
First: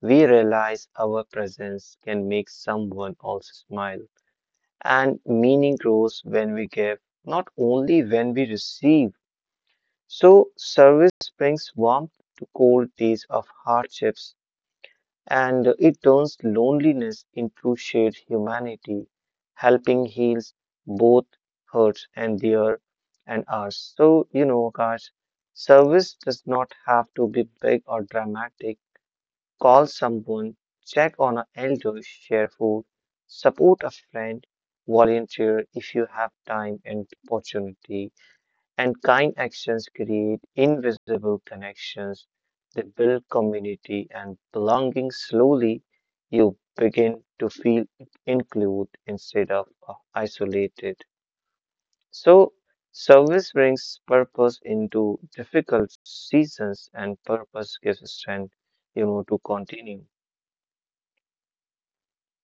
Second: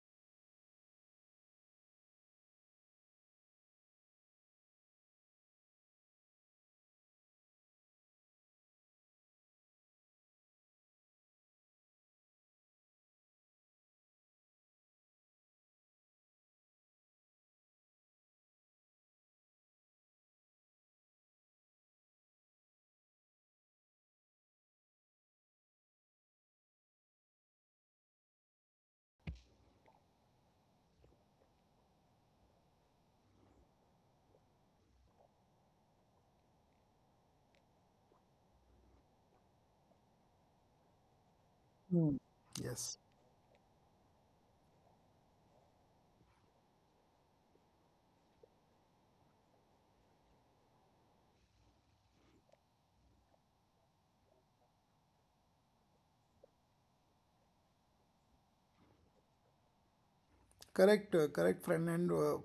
We realize our presence can make someone else smile. And meaning grows when we give, not only when we receive. So service brings warmth to cold days of hardships, and it turns loneliness into shared humanity. Helping heals both hurts and ours. So, you know, guys, service does not have to be big or dramatic. Call someone, check on an elder, share food, support a friend, volunteer if you have time and opportunity, and kind actions create invisible Hmm. connections. They Yes. build community and belonging. Slowly, you begin to feel included instead of isolated. So service brings purpose into difficult seasons, and purpose gives strength, you know, to continue. Correct, correct, friend. And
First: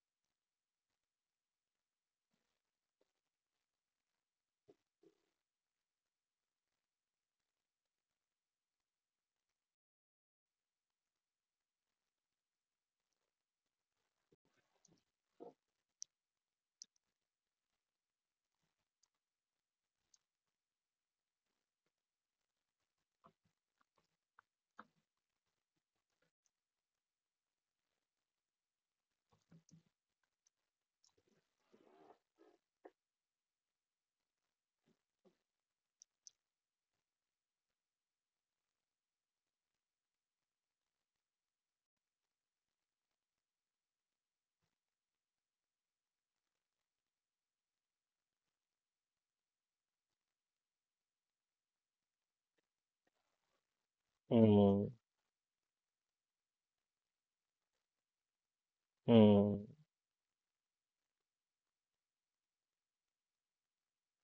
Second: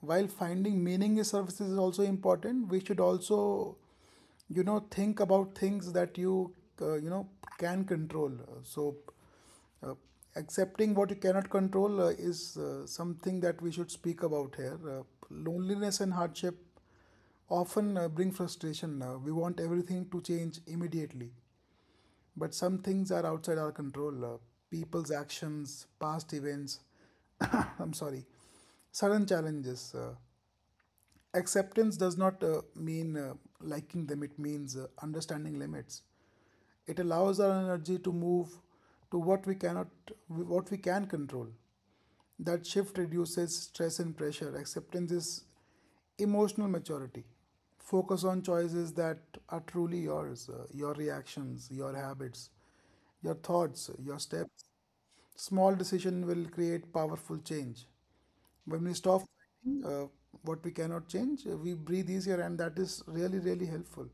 While finding meaning in services is also important, we should also, think about things that you can control. Uh, Accepting what you cannot control is something that we should speak about here. Loneliness and hardship often bring frustration. We want everything to change immediately. But some things are outside our control. People's actions, past events, [coughs] I'm sorry, sudden challenges. Acceptance does not mean liking them, it means understanding limits. It allows our energy to move to what we cannot, what we can control. That shift reduces stress and pressure. Acceptance is emotional maturity. Focus on choices that are truly yours, your reactions, your habits, your thoughts, your steps. Hmm, Small decision will create powerful change. When we stop hmm, fighting, what we cannot change, we breathe easier, and that is really, really helpful.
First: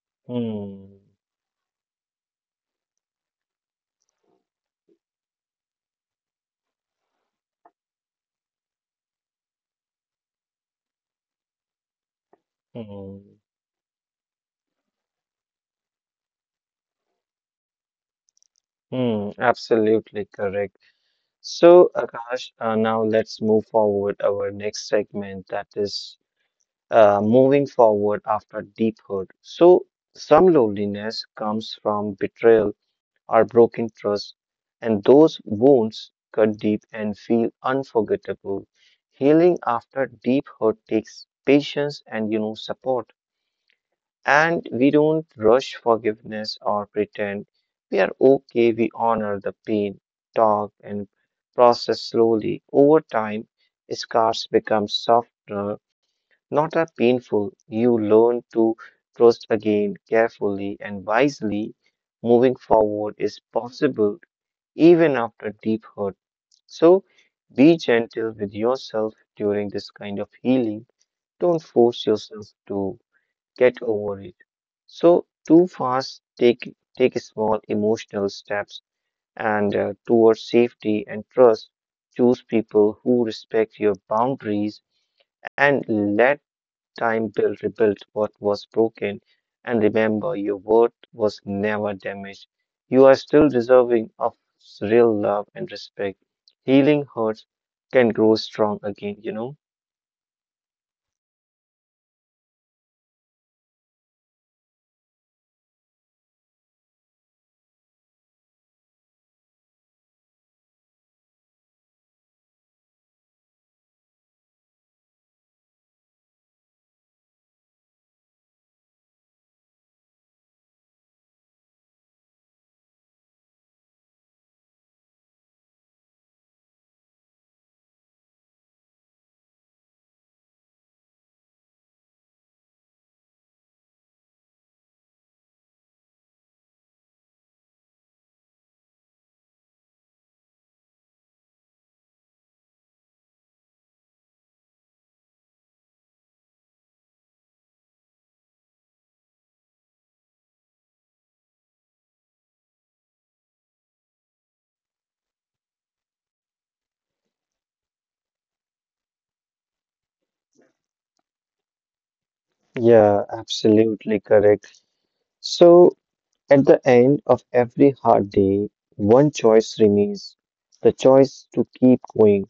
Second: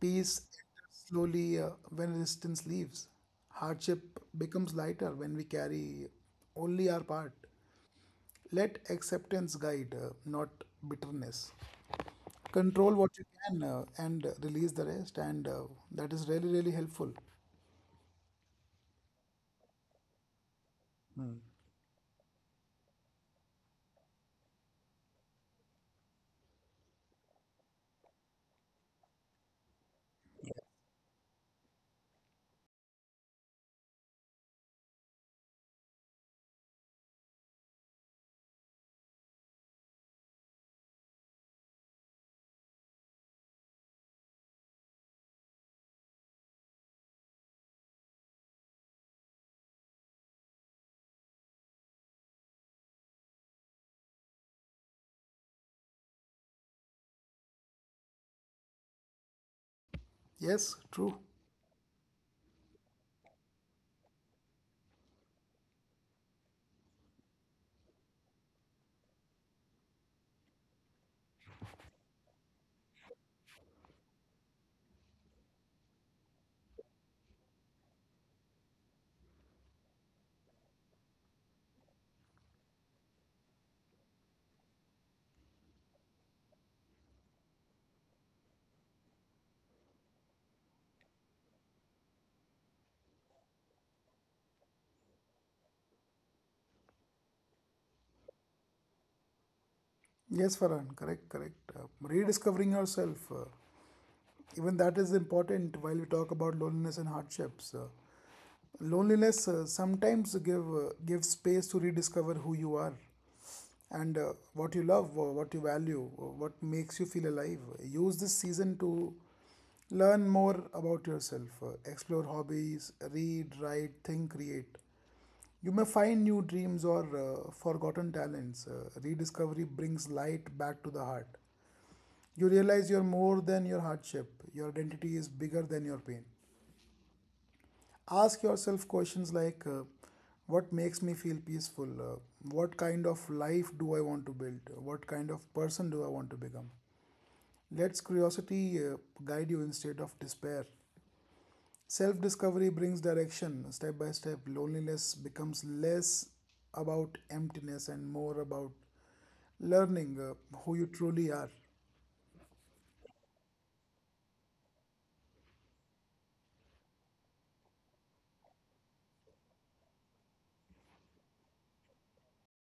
Peace hmm, enters slowly when resistance leaves. Hardship becomes lighter when we carry only our part. Let acceptance guide, not bitterness. Control what you hmm, can and release the rest, and that is really, really helpful. hmm. Absolutely correct. So, Akash, now let's move forward our next segment, that is moving forward after deep hurt. So some loneliness comes from betrayal or broken trust, and those wounds cut deep and feel unforgettable. Healing after deep hurt takes patience and support. And we don't rush forgiveness or pretend we are okay. We honor the pain, talk, and process slowly. Over time, scars become softer, not as painful. You learn to trust again Yes, carefully true. and wisely. Moving forward is possible even after deep hurt. So be gentle with yourself during this kind of healing. Don't force yourself to get over it. So too fast, take small emotional steps and towards safety and trust. Choose people who respect your boundaries, and let time build rebuild what was broken. And remember, your worth was never damaged. You are still deserving of real love and respect. Healing hurts can grow strong again. Yes, Farhan, correct, correct. Rediscovering yourself, even that is important while we talk about loneliness and hardships. Loneliness sometimes give space to rediscover who you are and what you love, what you value, what makes you feel alive. Use this season to learn more about yourself, explore hobbies, read, write, think, create. You may find new dreams or forgotten talents. Rediscovery brings light back to the heart. You realize you're more than your hardship. Your identity is bigger than your pain. Ask yourself questions like what makes me feel peaceful? What kind of life do I want to build? What kind of person do I want to become? Let curiosity guide you instead of despair. Self discovery brings direction step by step. Loneliness becomes less about emptiness and more about learning who you truly are. Yeah, absolutely correct. So at the end of every hard day, one choice remains: the choice to keep going.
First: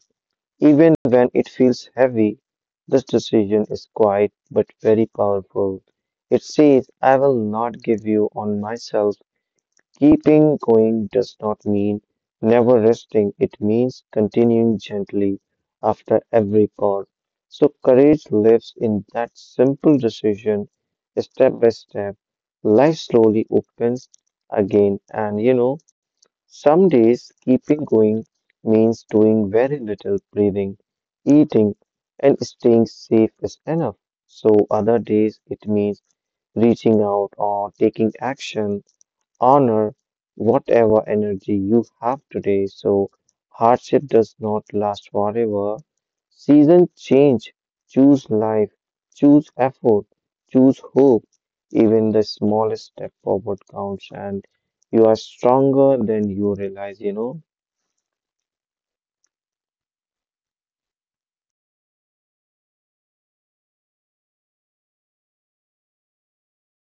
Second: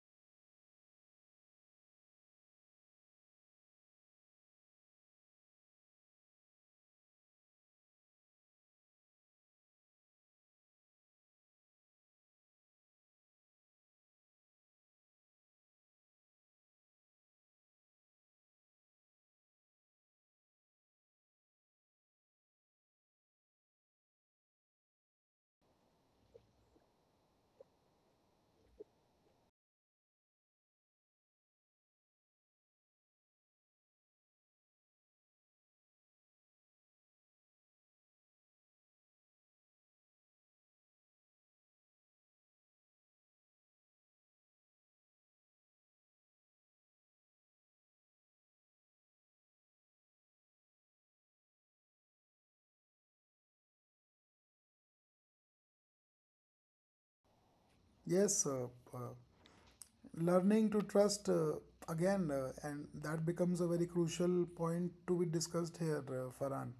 Even when it feels heavy, this decision is quiet but very powerful. It says, I will not give you on myself. Keeping going does not mean never resting, it means continuing gently after every pause. So courage lives in that simple decision. Step by step, life slowly opens again, and, you know, some days keeping going means doing very little. Breathing, eating, and staying safe is enough. So other days it means reaching out or taking action. Honor whatever energy you have today, so hardship does not last forever. Seasons change. Choose life, choose effort, choose hope. Even the smallest step forward counts, and you are stronger than you realize, you know. Yes, uh, Learning to trust again and that becomes a very crucial point to be discussed here, farhan.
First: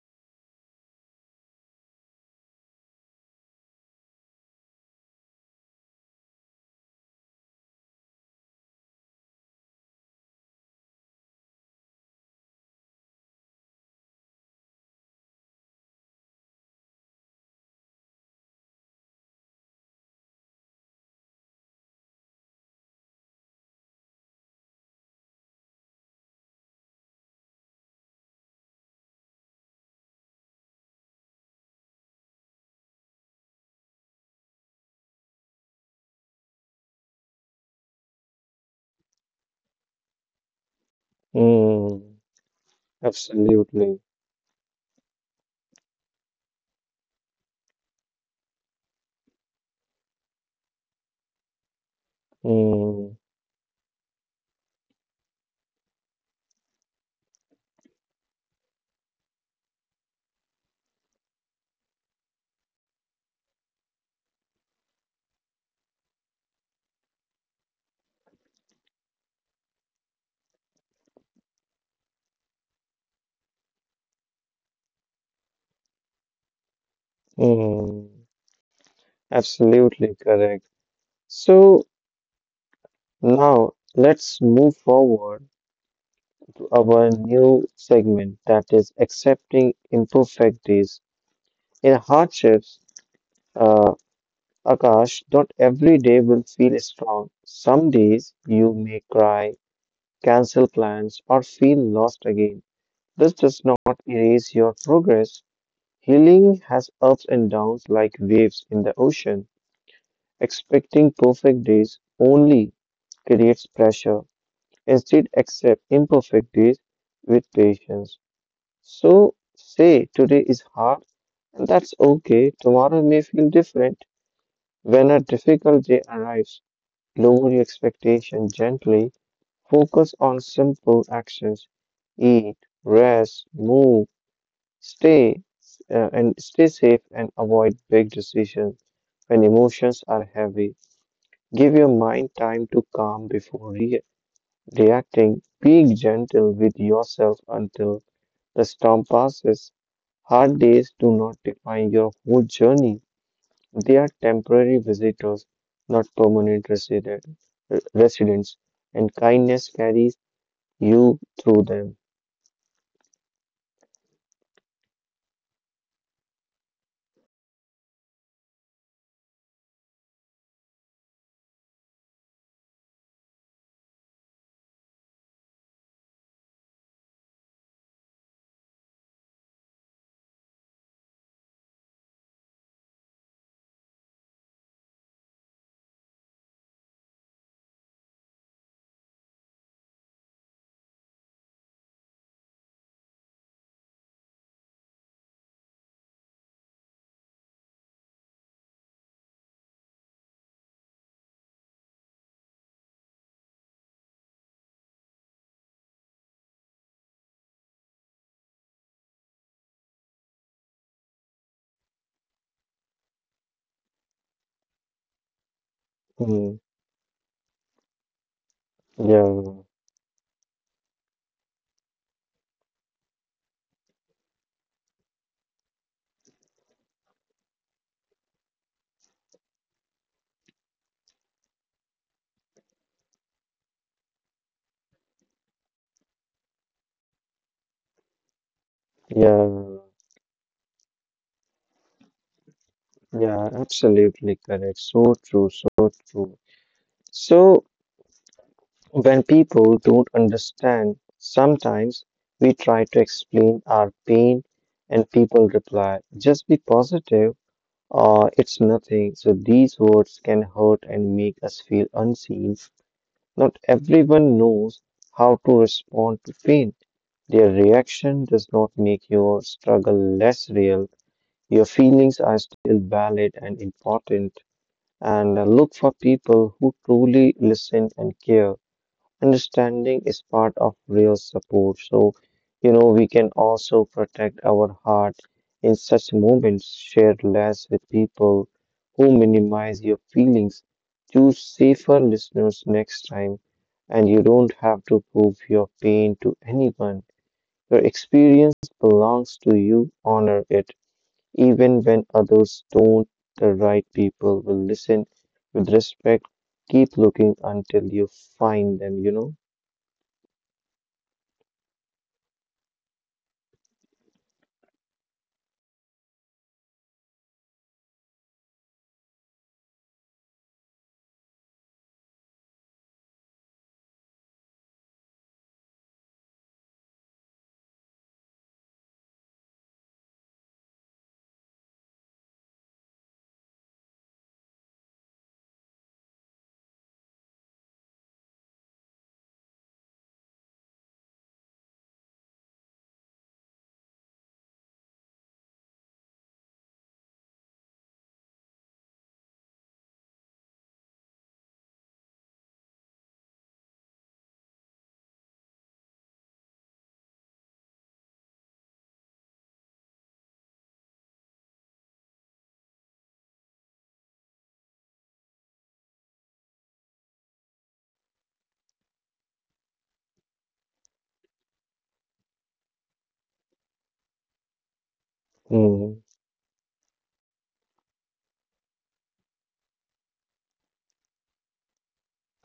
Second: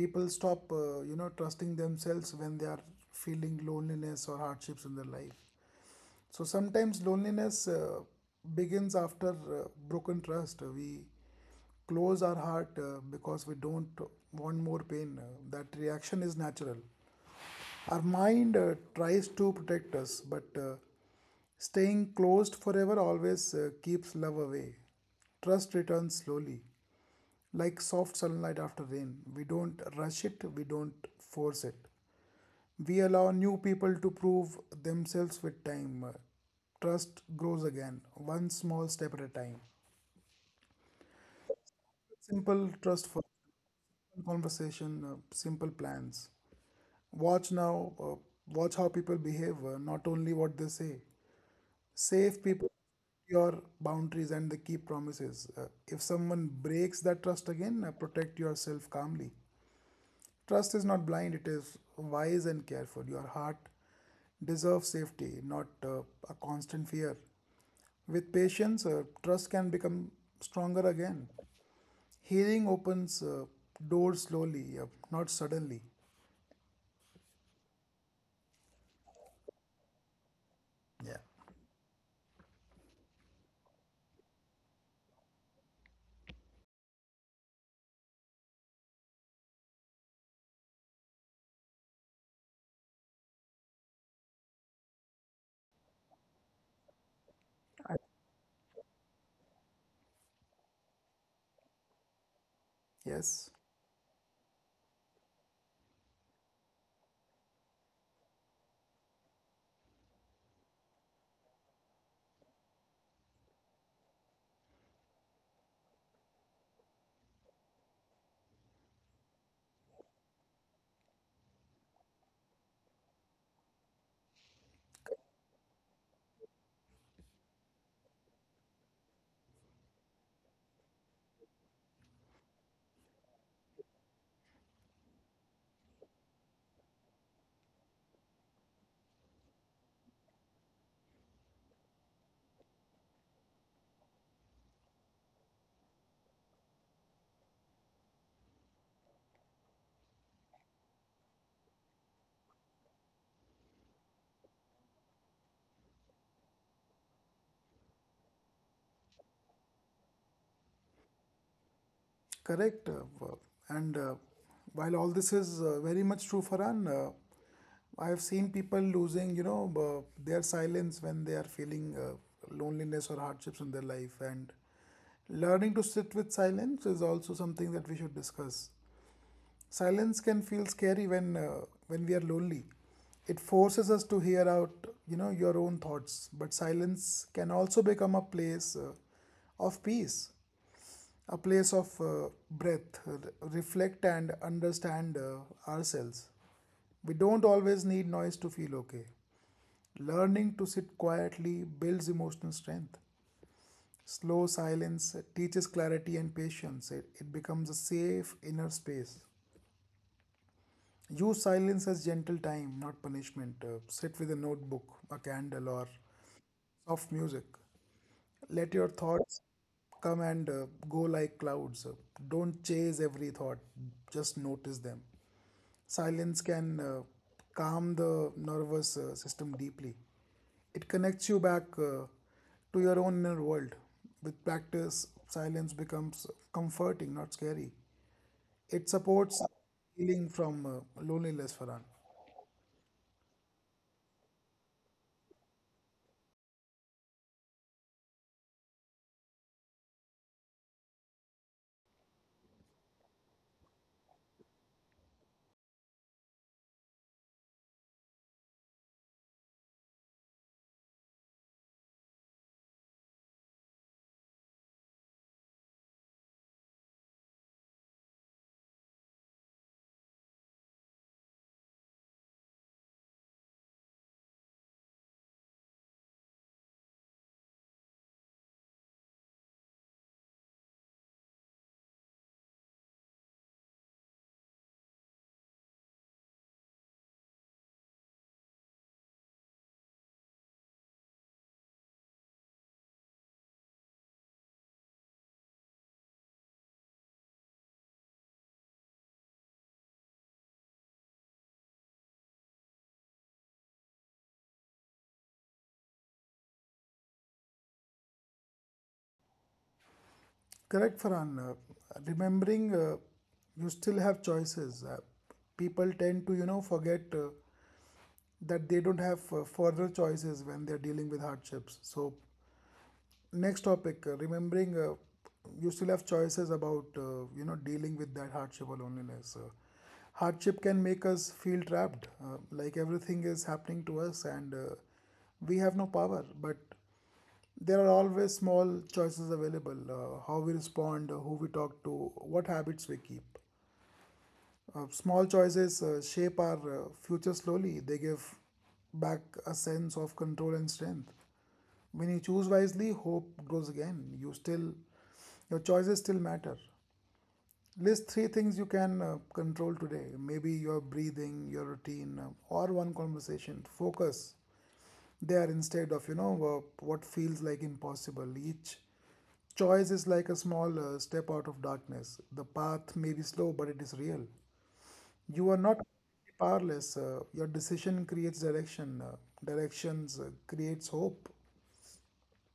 People stop, trusting themselves when they are feeling loneliness or hardships in their life. So sometimes loneliness begins after broken trust. We close our heart because we don't want more pain. That reaction is natural. Our mind tries to protect us, but staying closed forever always keeps love away. Trust returns slowly, like soft sunlight after rain. We don't rush it, we don't force it. We allow new people to prove themselves with time. Trust grows again, one small step at a time. Mm, Simple trust for absolutely. conversation, simple plans. Watch now, uh, Watch how people behave, not only what they say. Safe people Mm, your boundaries and the key promises. If someone breaks that trust again, protect yourself calmly. Trust is not blind, it is wise and careful. Your heart deserves safety, not a constant fear. With patience, trust can become stronger again. Healing opens doors slowly, not suddenly. mm, absolutely correct. Yeah. So now let's move forward our new segment, that is accepting imperfect days. In hardships, uh, Akash, not every day will feel strong. I- Some days you may cry, cancel plans, or feel lost again. This Yes. does not erase your progress. Healing has ups and downs like waves in the ocean. Expecting perfect days only creates pressure. Instead, accept imperfect days with patience. So say today is hard, and that's okay. Tomorrow may feel different. When a difficult day arrives, lower your expectation gently. Focus on simple actions. Eat, rest, move, stay, and stay safe and avoid big decisions. When emotions are heavy, give your mind time to calm before reacting. Be gentle with yourself until the storm passes. Hard days do not define your whole journey. They are temporary visitors, not residents, and kindness carries you through them. Correct. And While all this is very much true, Farhan, I have seen people losing, their silence when they are feeling loneliness or hardships in their life. And learning to sit with silence is also something that we should discuss. Silence can feel scary when we are lonely. It forces us to hear out, your own thoughts. But silence can also become a place of peace, a place of breath, reflect and understand ourselves. We don't always need noise to feel okay. Learning to sit quietly builds emotional strength. Slow silence teaches clarity and patience. It becomes a safe inner space. Use silence as gentle time, not punishment. Sit with a notebook, a candle, or Hmm. soft music. Let your thoughts Yeah, come and go like clouds. Don't chase every thought, just notice them. Silence can calm the nervous system deeply. It connects you back to your own inner world. With practice, silence becomes comforting, not scary. It supports yeah, healing from loneliness, Farhan. yeah, absolutely correct. So true, so true. So when people don't understand, sometimes we try to explain our pain and people reply, just be positive. It's nothing. So these words can hurt and make us feel unseen. Not everyone knows how to respond to pain. Their reaction does not make your struggle less real. Your feelings are still valid and important. And look for people who truly listen and care. Understanding is part of real support. So, you know, we can also protect our heart in such moments. Share less with people who minimize your feelings. Choose safer listeners next time. And you don't have to prove your pain to anyone. Your experience belongs to you. Honor it. Even when others don't, the right people will listen with respect. Keep looking until you find them, you know. Correct, Farhan. Remembering you still have choices. People tend to, you know, forget. That they don't have further choices when they're dealing with hardships. So, next topic, remembering you still have choices about you know dealing with that hardship or loneliness. Hardship can make us feel trapped, like everything is happening to us and we have no power. But there are always small choices available: how we respond, who we talk to, what habits we keep. Small choices shape our future slowly. They give back a sense of control and strength. When you choose wisely, hope grows again. You still, your choices still matter. List three things you can control today. Maybe your breathing, your routine, or one conversation. Focus there instead of you know what feels like impossible. Each choice is like a small step out of darkness. The path may be slow, but it is real. You are not Mm, powerless. Your decision creates direction. Directions creates hope.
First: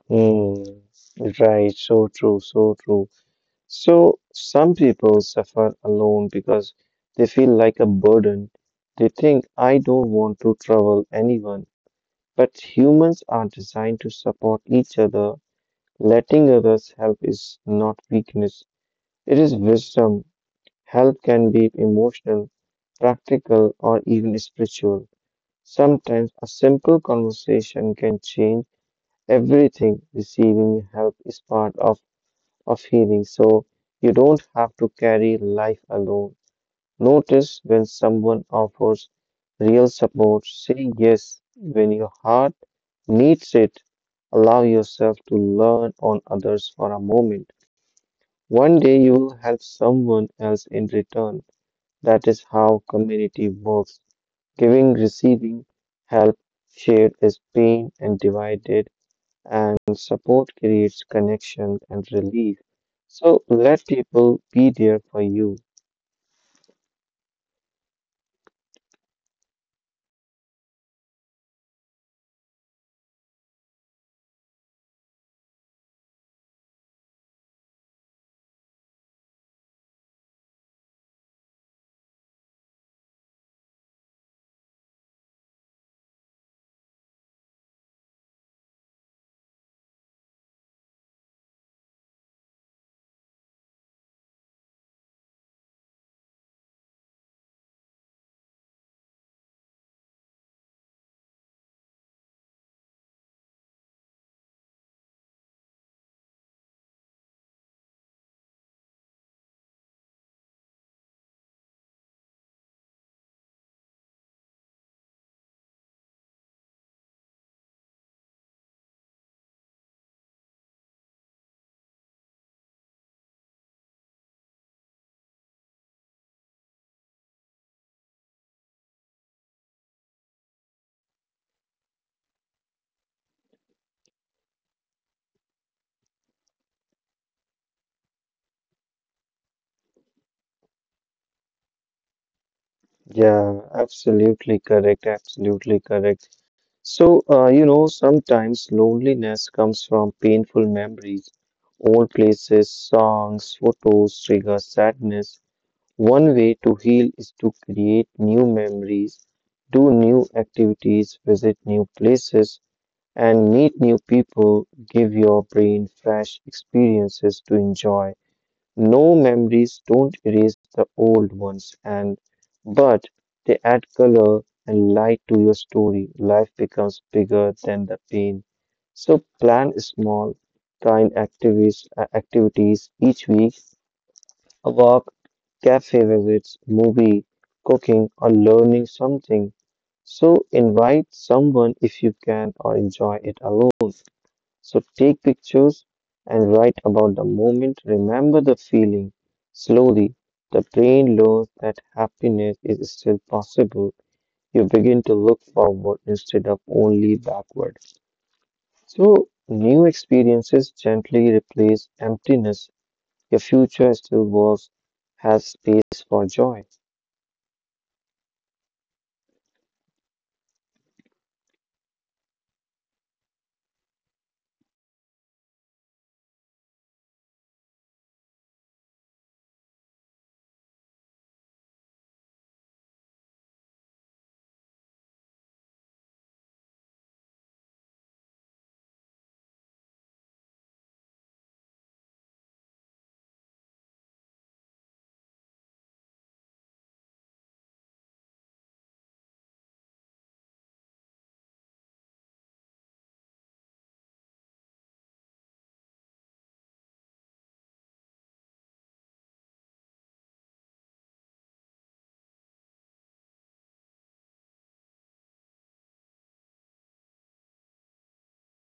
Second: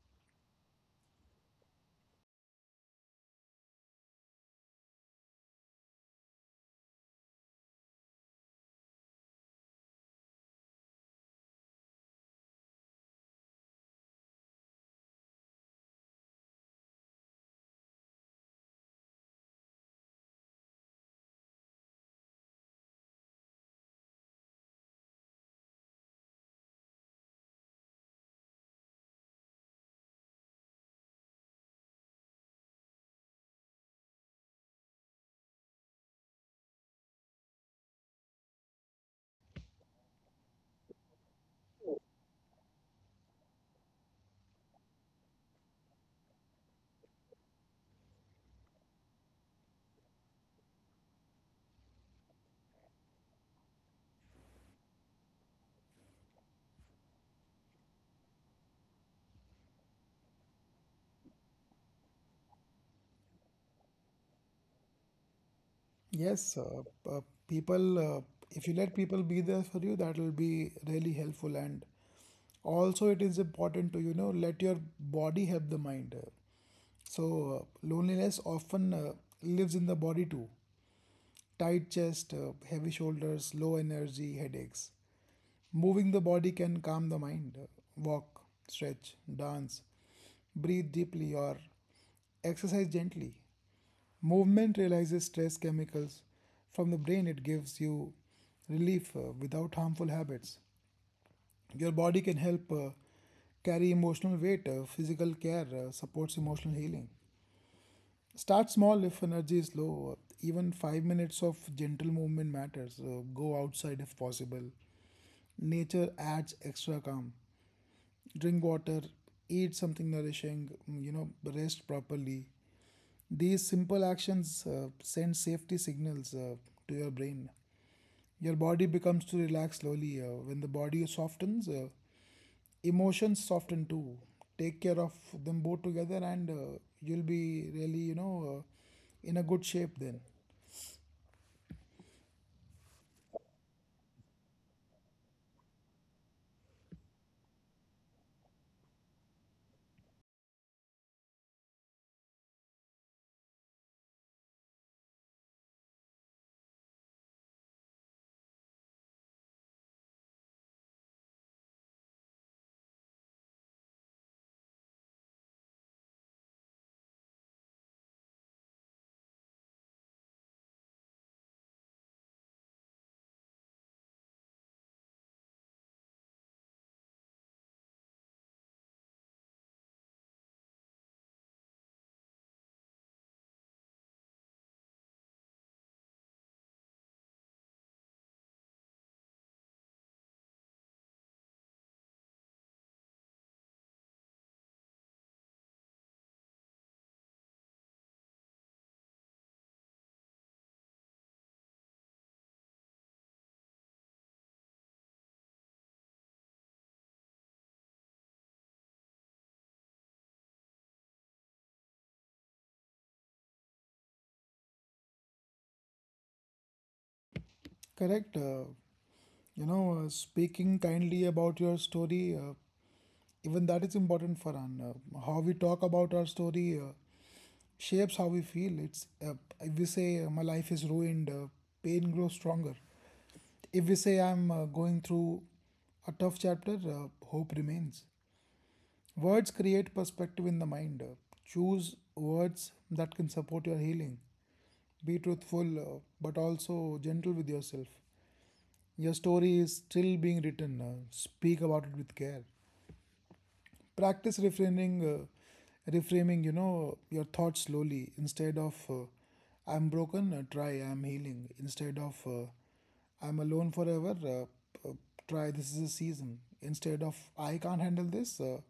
mm, right, so true, so true. So some people suffer alone because they feel like a burden. They think, I don't want to trouble anyone. But humans are designed to support each other. Letting others help is not weakness, it is wisdom. Help can be emotional, practical, or even spiritual. Sometimes a simple conversation can change everything. Receiving help is part of healing, so you don't have to carry life alone. Notice when someone offers real support. Say yes when your heart needs it. Allow yourself to learn on others for a moment. One day you will help someone else in return. That is how community works. Giving, receiving help shared is pain and divided, and support creates connection and relief. So let people be there for you. Yes, uh, people. If you let people be there for you, that will be really helpful. And also, it is important to you know let your body help the mind. So uh, Loneliness often lives in the body too. Tight chest, heavy shoulders, low energy, headaches. Moving the body can calm the mind. Walk, stretch, dance, breathe deeply, or exercise gently. Movement releases stress chemicals from the brain, it gives you relief without harmful habits. Your body can help carry emotional weight, physical care supports emotional healing. Start small if energy is low. Even 5 minutes of gentle movement matters. Go outside if possible. Nature adds extra calm. Drink water, eat something nourishing, you know, rest properly. These simple actions send safety signals to your brain. Your body becomes to relax slowly. When the body softens, emotions soften too. Take care of them both together, and you'll be really you know in a good shape then. Yeah, absolutely correct. Absolutely correct. So, you know, sometimes loneliness comes from painful memories. Old places, songs, photos trigger sadness. One way to heal is to create new memories, do new activities, visit new places, and meet new people. Give your brain fresh experiences to enjoy. No memories don't erase the old ones, and but they add color and light to your story. Life becomes bigger than the pain. So plan small, kind activities each week: a walk, cafe visits, movie, cooking, or learning something. So invite someone if you can or enjoy it alone. So take pictures and write about the moment. Remember the feeling. Slowly, the brain learns that happiness is still possible. You begin to look forward instead of only backward. So new experiences gently replace emptiness. Your future has space for joy. Correct. You know, speaking kindly about your story, even that is important for an. How we talk about our story shapes how we feel. It's If we say my life is ruined, pain grows stronger. If we say I'm going through a tough chapter, hope remains. Words create perspective in the mind. Choose words that can support your healing. Be truthful, but also gentle with yourself. Your story is still being written. Speak about it with care. Practice reframing, reframing. You know your thoughts slowly. Instead of "I'm broken," try "I'm healing." Instead of "I'm alone forever," uh, try "This is a season." Instead of "I can't handle this,"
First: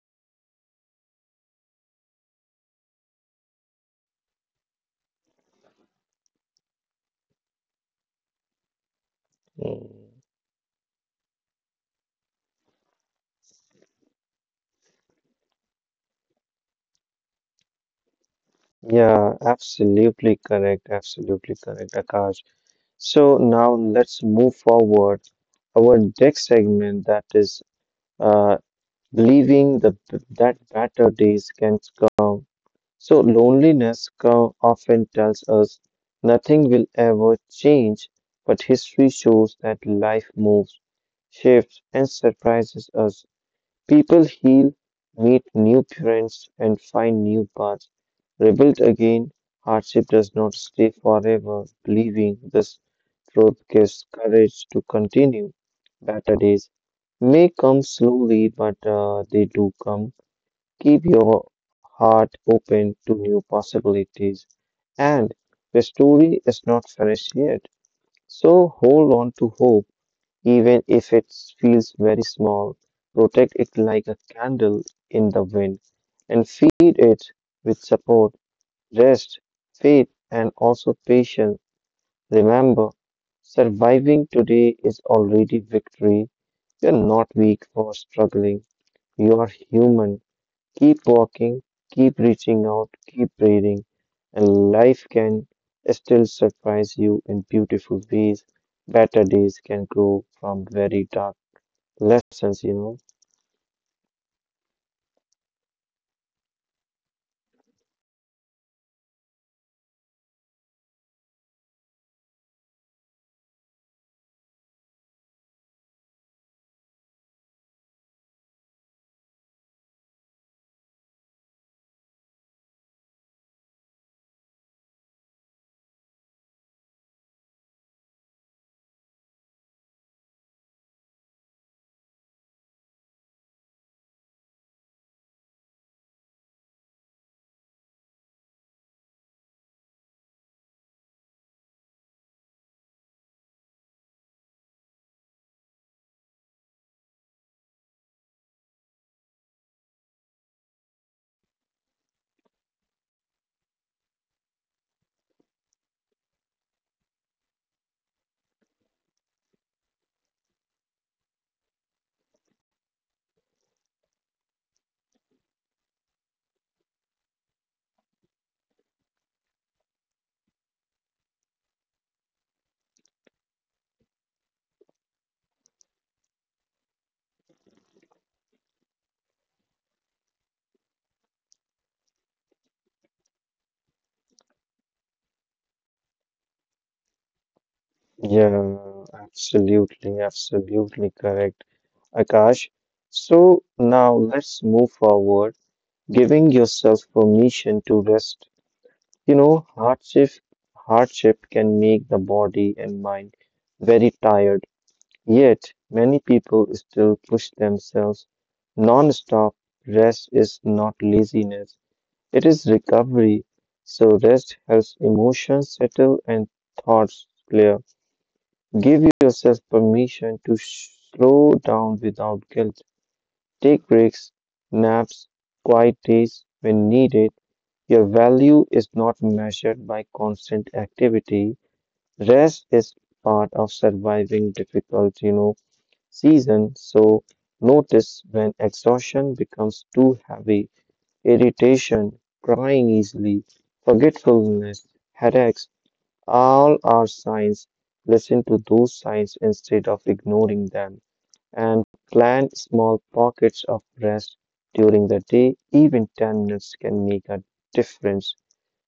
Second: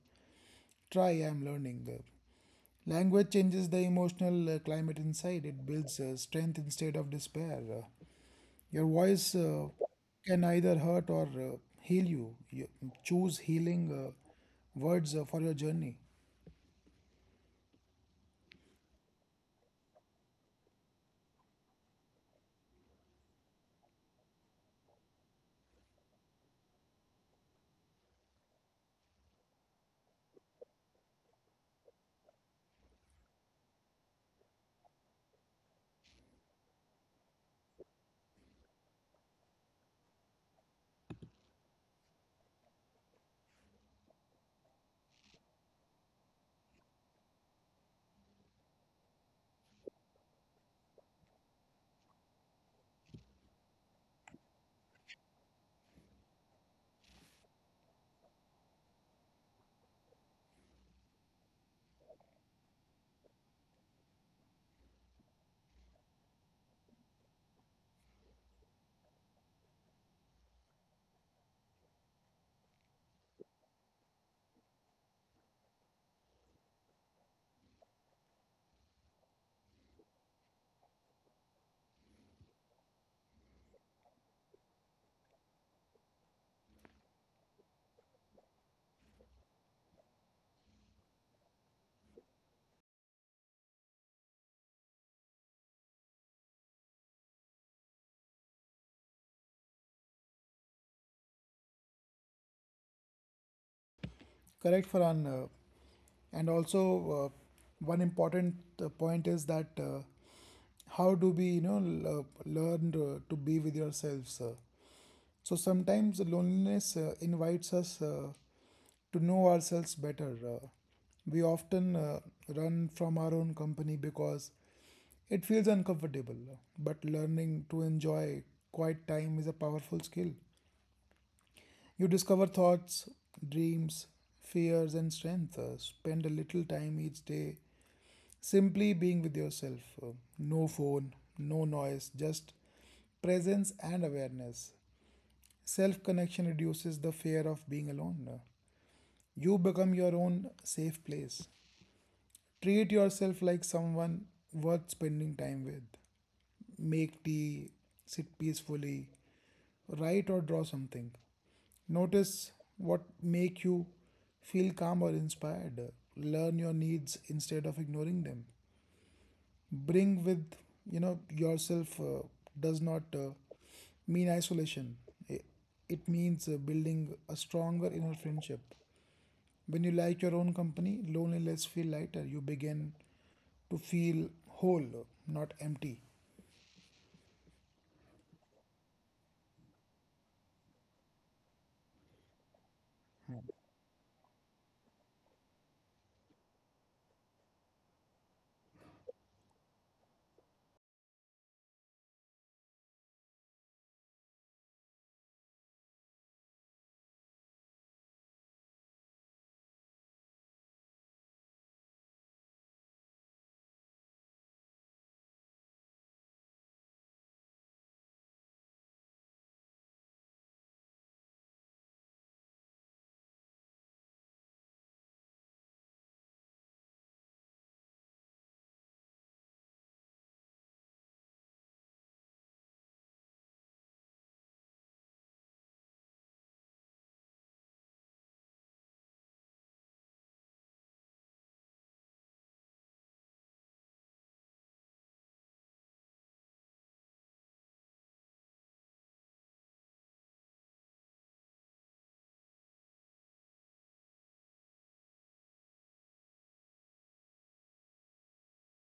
try "I'm learning." The language changes the emotional climate inside. It builds strength instead of despair. Your voice Mm. can either hurt or heal you. You choose healing words for your journey. Yeah, absolutely correct. Absolutely correct, Akash. So now let's move forward our next segment that is uh, leaving the that better days can come. So loneliness often tells us nothing will ever change, but history shows that life moves, shifts, and surprises us. People heal, meet new friends, and find new paths. Rebuilt again, hardship does not stay forever. Believing this truth gives courage to continue. Better days may come slowly, but they do come. Keep your heart open to new possibilities. And the story is not finished yet. So hold on to hope even if it feels very small. Protect it like a candle in the wind and feed it with support, rest, faith, and also patience. Remember, surviving today is already victory. You're not weak for struggling. You are human. Keep walking, keep reaching out, keep breathing, and life can still surprise you in beautiful ways. Better days can grow from very dark lessons. Correct, Farhan. And also, uh, one important point is that, how do we you know learn to be with yourselves? So sometimes loneliness invites us to know ourselves better. We often run from our own company because it feels uncomfortable, but learning to enjoy quiet time is a powerful skill. You discover thoughts, dreams, fears, and strength. Spend a little time each day simply being with yourself. No phone, no noise, just presence and awareness. Self connection reduces the fear of being alone. You become your own safe place. Treat yourself like someone worth spending time with. Make tea, sit peacefully, write or draw something. Notice what make you feel calm or inspired. Learn your needs instead of ignoring them. Bring with you know yourself, does not mean isolation. I- it means building a stronger inner friendship. When you like your own company, loneliness feel lighter. You begin to feel whole, not empty. Yeah, absolutely, absolutely correct, Akash. So now let's move forward, giving yourself permission to rest. You know, hardship can make the body and mind very tired. Yet many people still push themselves non-stop. Rest is not laziness, it is recovery. So rest helps emotions settle and thoughts clear. Give yourself permission to slow down without guilt. Take breaks, naps, quiet days when needed. Your value is not measured by constant activity. Rest is part of surviving difficult, you know, season. So notice when exhaustion becomes too heavy, irritation, crying easily, forgetfulness, headaches, all are signs. Listen to those signs instead of ignoring them and plan small pockets of rest during the day. Even 10 minutes can make a difference.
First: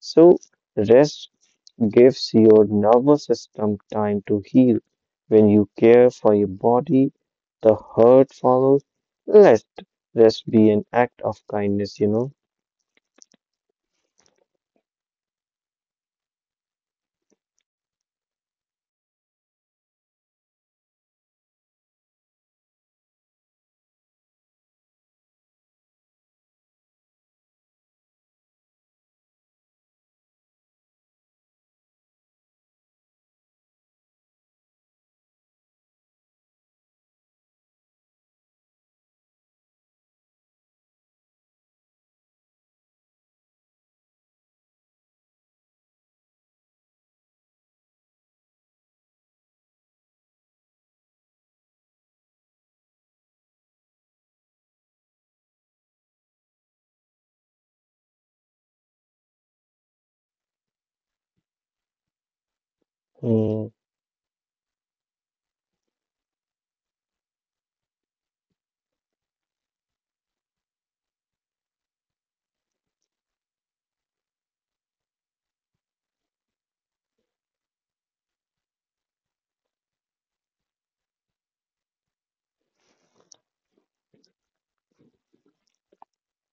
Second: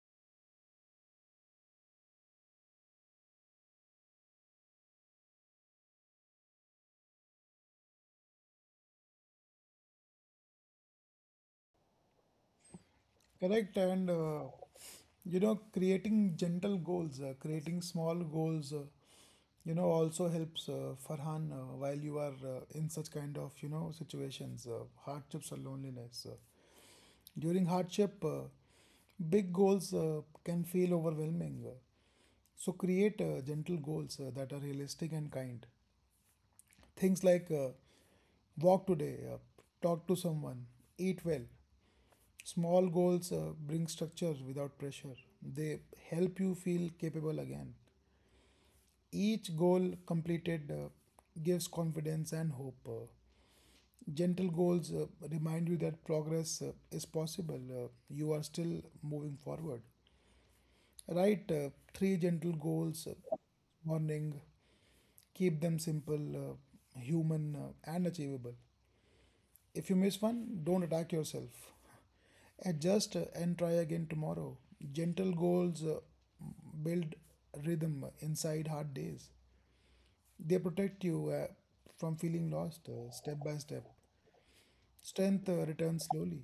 So, rest gives your nervous system time to heal. When you care for your body, the hurt follows. Let rest be an act of kindness. Correct. And you know, creating gentle goals, creating small goals, you know, also helps, Farhan, while you are in such kind of you know situations, hardships or loneliness. During hardship, big goals can feel overwhelming. So create gentle goals that are realistic and kind. Things like walk today, talk to someone, eat well. Small goals bring structure without pressure. They help you feel capable again. Each goal completed gives confidence and hope. Gentle goals remind you that progress is possible. You are still moving forward. Write three gentle goals Mm, morning, keep them simple, human, and achievable. If you miss one, don't attack yourself. Adjust and try again tomorrow. Gentle goals build rhythm inside hard days. They protect you from feeling lost step by step. Strength returns slowly.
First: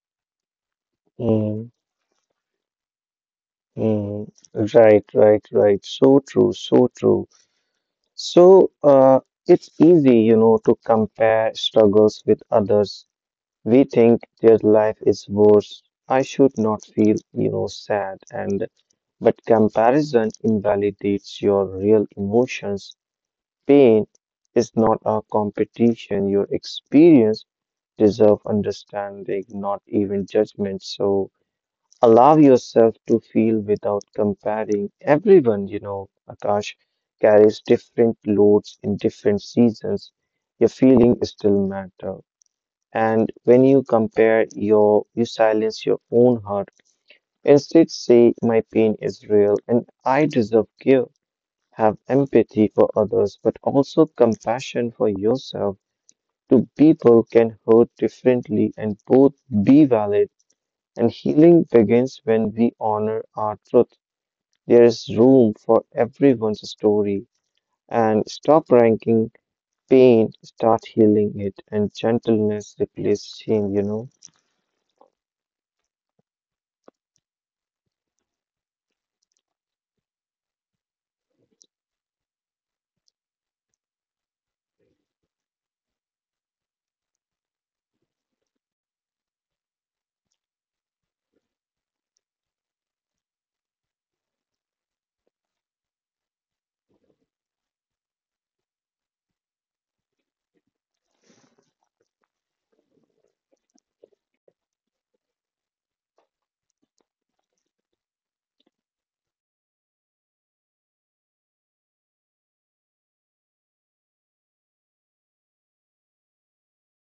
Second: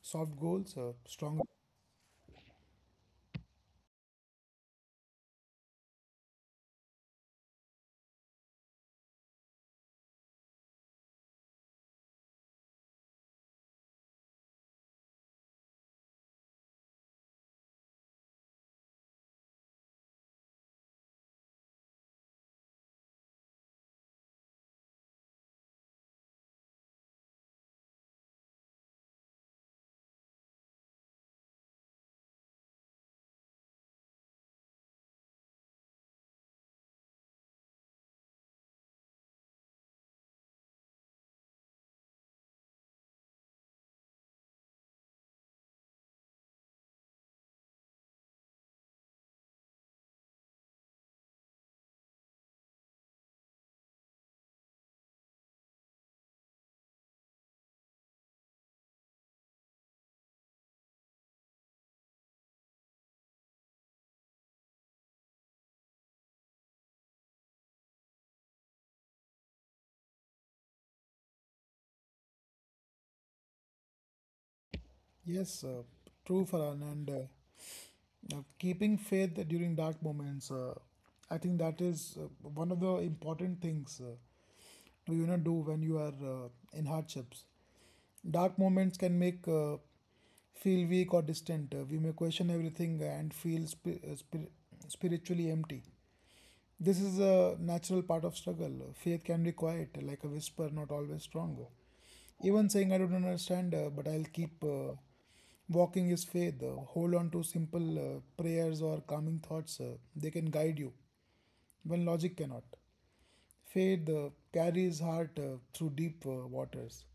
Soft goals, strong. mm, mm. Right, right, right. So true, so true. So, it's easy, you know, to compare struggles with others. We think their life is worse. I should not feel, you know, sad. And but comparison invalidates your real emotions. Pain is not a competition. Your experience deserve understanding, not even judgment. So, allow yourself to feel without comparing. Everyone, you know, Akash, carries different loads in different seasons. Your feeling still matter. And when you compare your, you silence your own heart. Instead, say, my pain is real and I deserve care. Have empathy for others, but also compassion for yourself. Two people can hurt differently and both be valid. And healing begins when we honor our truth. There is room for everyone's story and stop ranking pain, start healing it, and gentleness replace shame. Yes, true, Farhan. And now, keeping faith during dark moments, I think that is one of the important things to you know do when you are in hardships. Dark moments can make feel weak or distant. We may question everything and feel spiritually empty. This is a natural part of struggle. Faith can be quiet, like a whisper, not always strong. Even saying, "I don't understand, but I'll keep walking" is faith. Hold on to simple prayers or calming thoughts. They can guide you when logic cannot. Faith carries heart through deep waters.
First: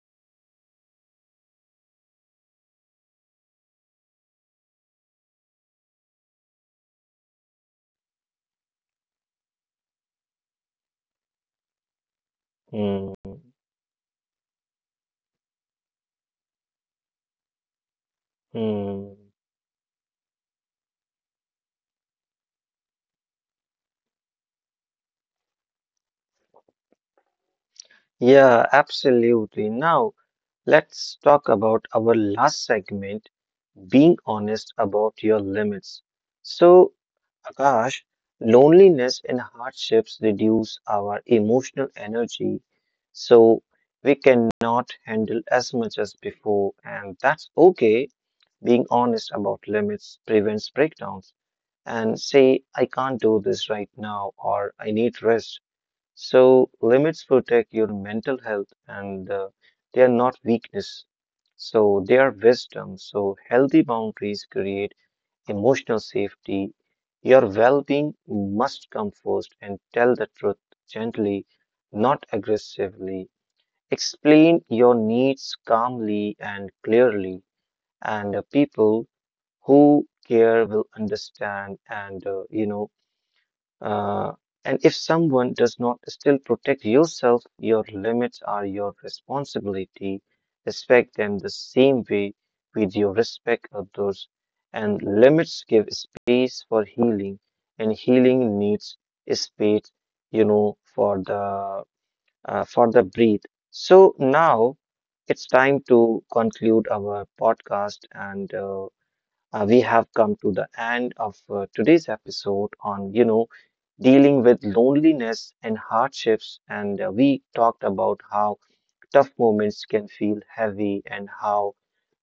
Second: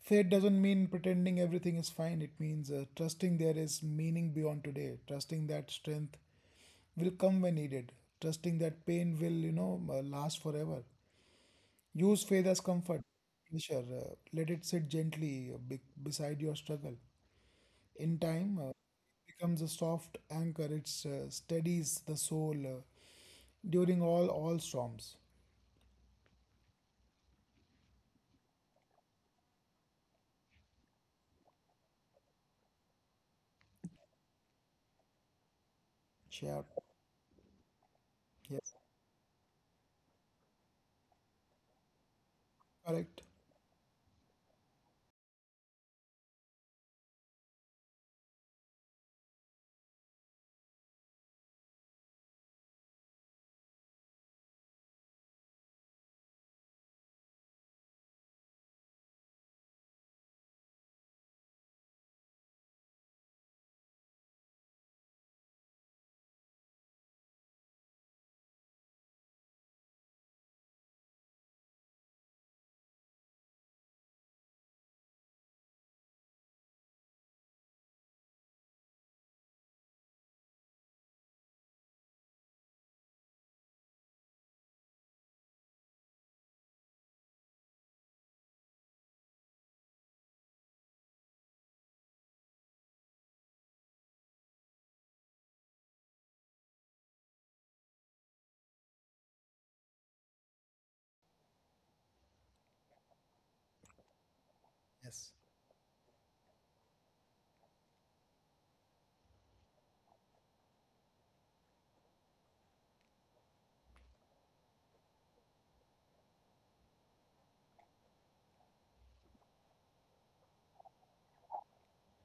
Faith doesn't mean pretending everything is fine. It means trusting there is meaning beyond today, trusting that strength will come when needed, trusting that pain will, you know, last forever. Use faith as comfort, Hmm. pressure. Let it sit gently, beside your struggle. In time, it Hmm. becomes a soft anchor. It steadies the soul during all storms. Yeah, absolutely. Now, let's talk about our last segment being honest about your limits. Sure. So, Akash, Yes. loneliness and hardships reduce our emotional energy, Correct. so we cannot handle as much as before, and that's okay. Being honest about limits prevents breakdowns and say, I can't do this right now or I need rest. So, limits protect your mental health and they are not weakness. So, they are wisdom. So, healthy boundaries create emotional safety. Your well being must come first and tell the truth gently, not aggressively. Explain your needs calmly and clearly, and people who care will understand and uh, and if someone does not still protect yourself, your limits are your responsibility. Respect them the same way with your respect others. And limits give space for healing, and healing needs space, you know, for the breathe. So now Yes. it's time to conclude our podcast and. We have come to the end of today's episode on, you know, dealing with loneliness and hardships. And we talked about how tough moments can feel heavy and how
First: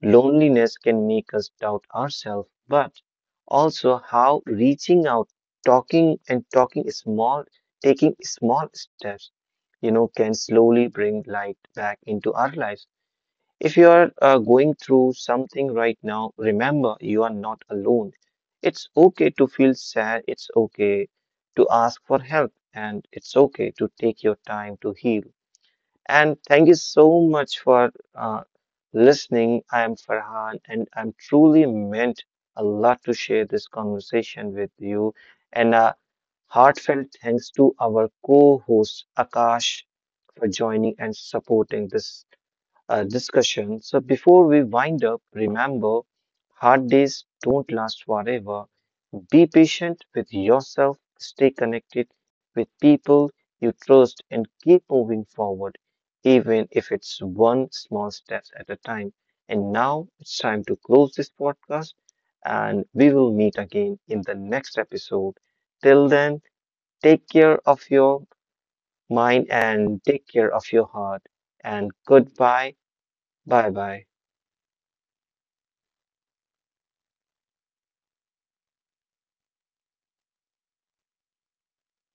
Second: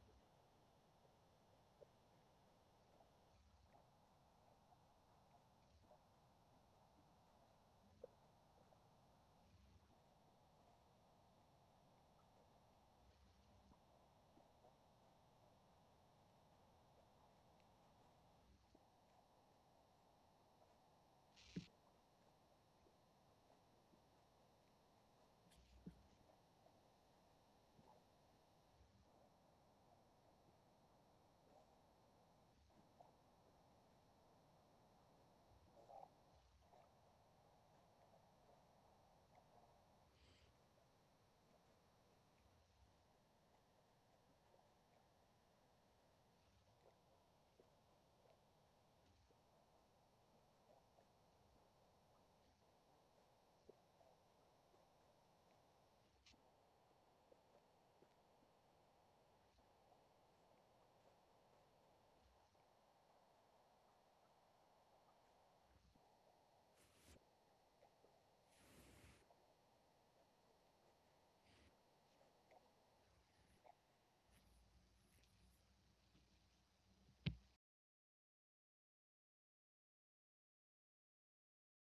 loneliness can make us doubt ourselves, but also how reaching out, talking and talking small, taking small steps, you know, can slowly bring light back into our lives. If you are going through something right now, remember you are not alone. It's okay to feel sad, it's okay to ask for help, and it's okay to take your time to heal. And thank you so much for listening. I am Farhan, and I'm truly meant a lot to share this conversation with you. And a heartfelt thanks to our co host Akash for joining and supporting this discussion. So before we wind up, remember hard days don't last forever. Be patient with yourself, stay connected with people you trust, and keep moving forward, even if it's one small step at a time. And now it's time to close this podcast, and we will meet again in the next episode. Till then, take care of your mind and take care of your heart. And goodbye. Bye bye.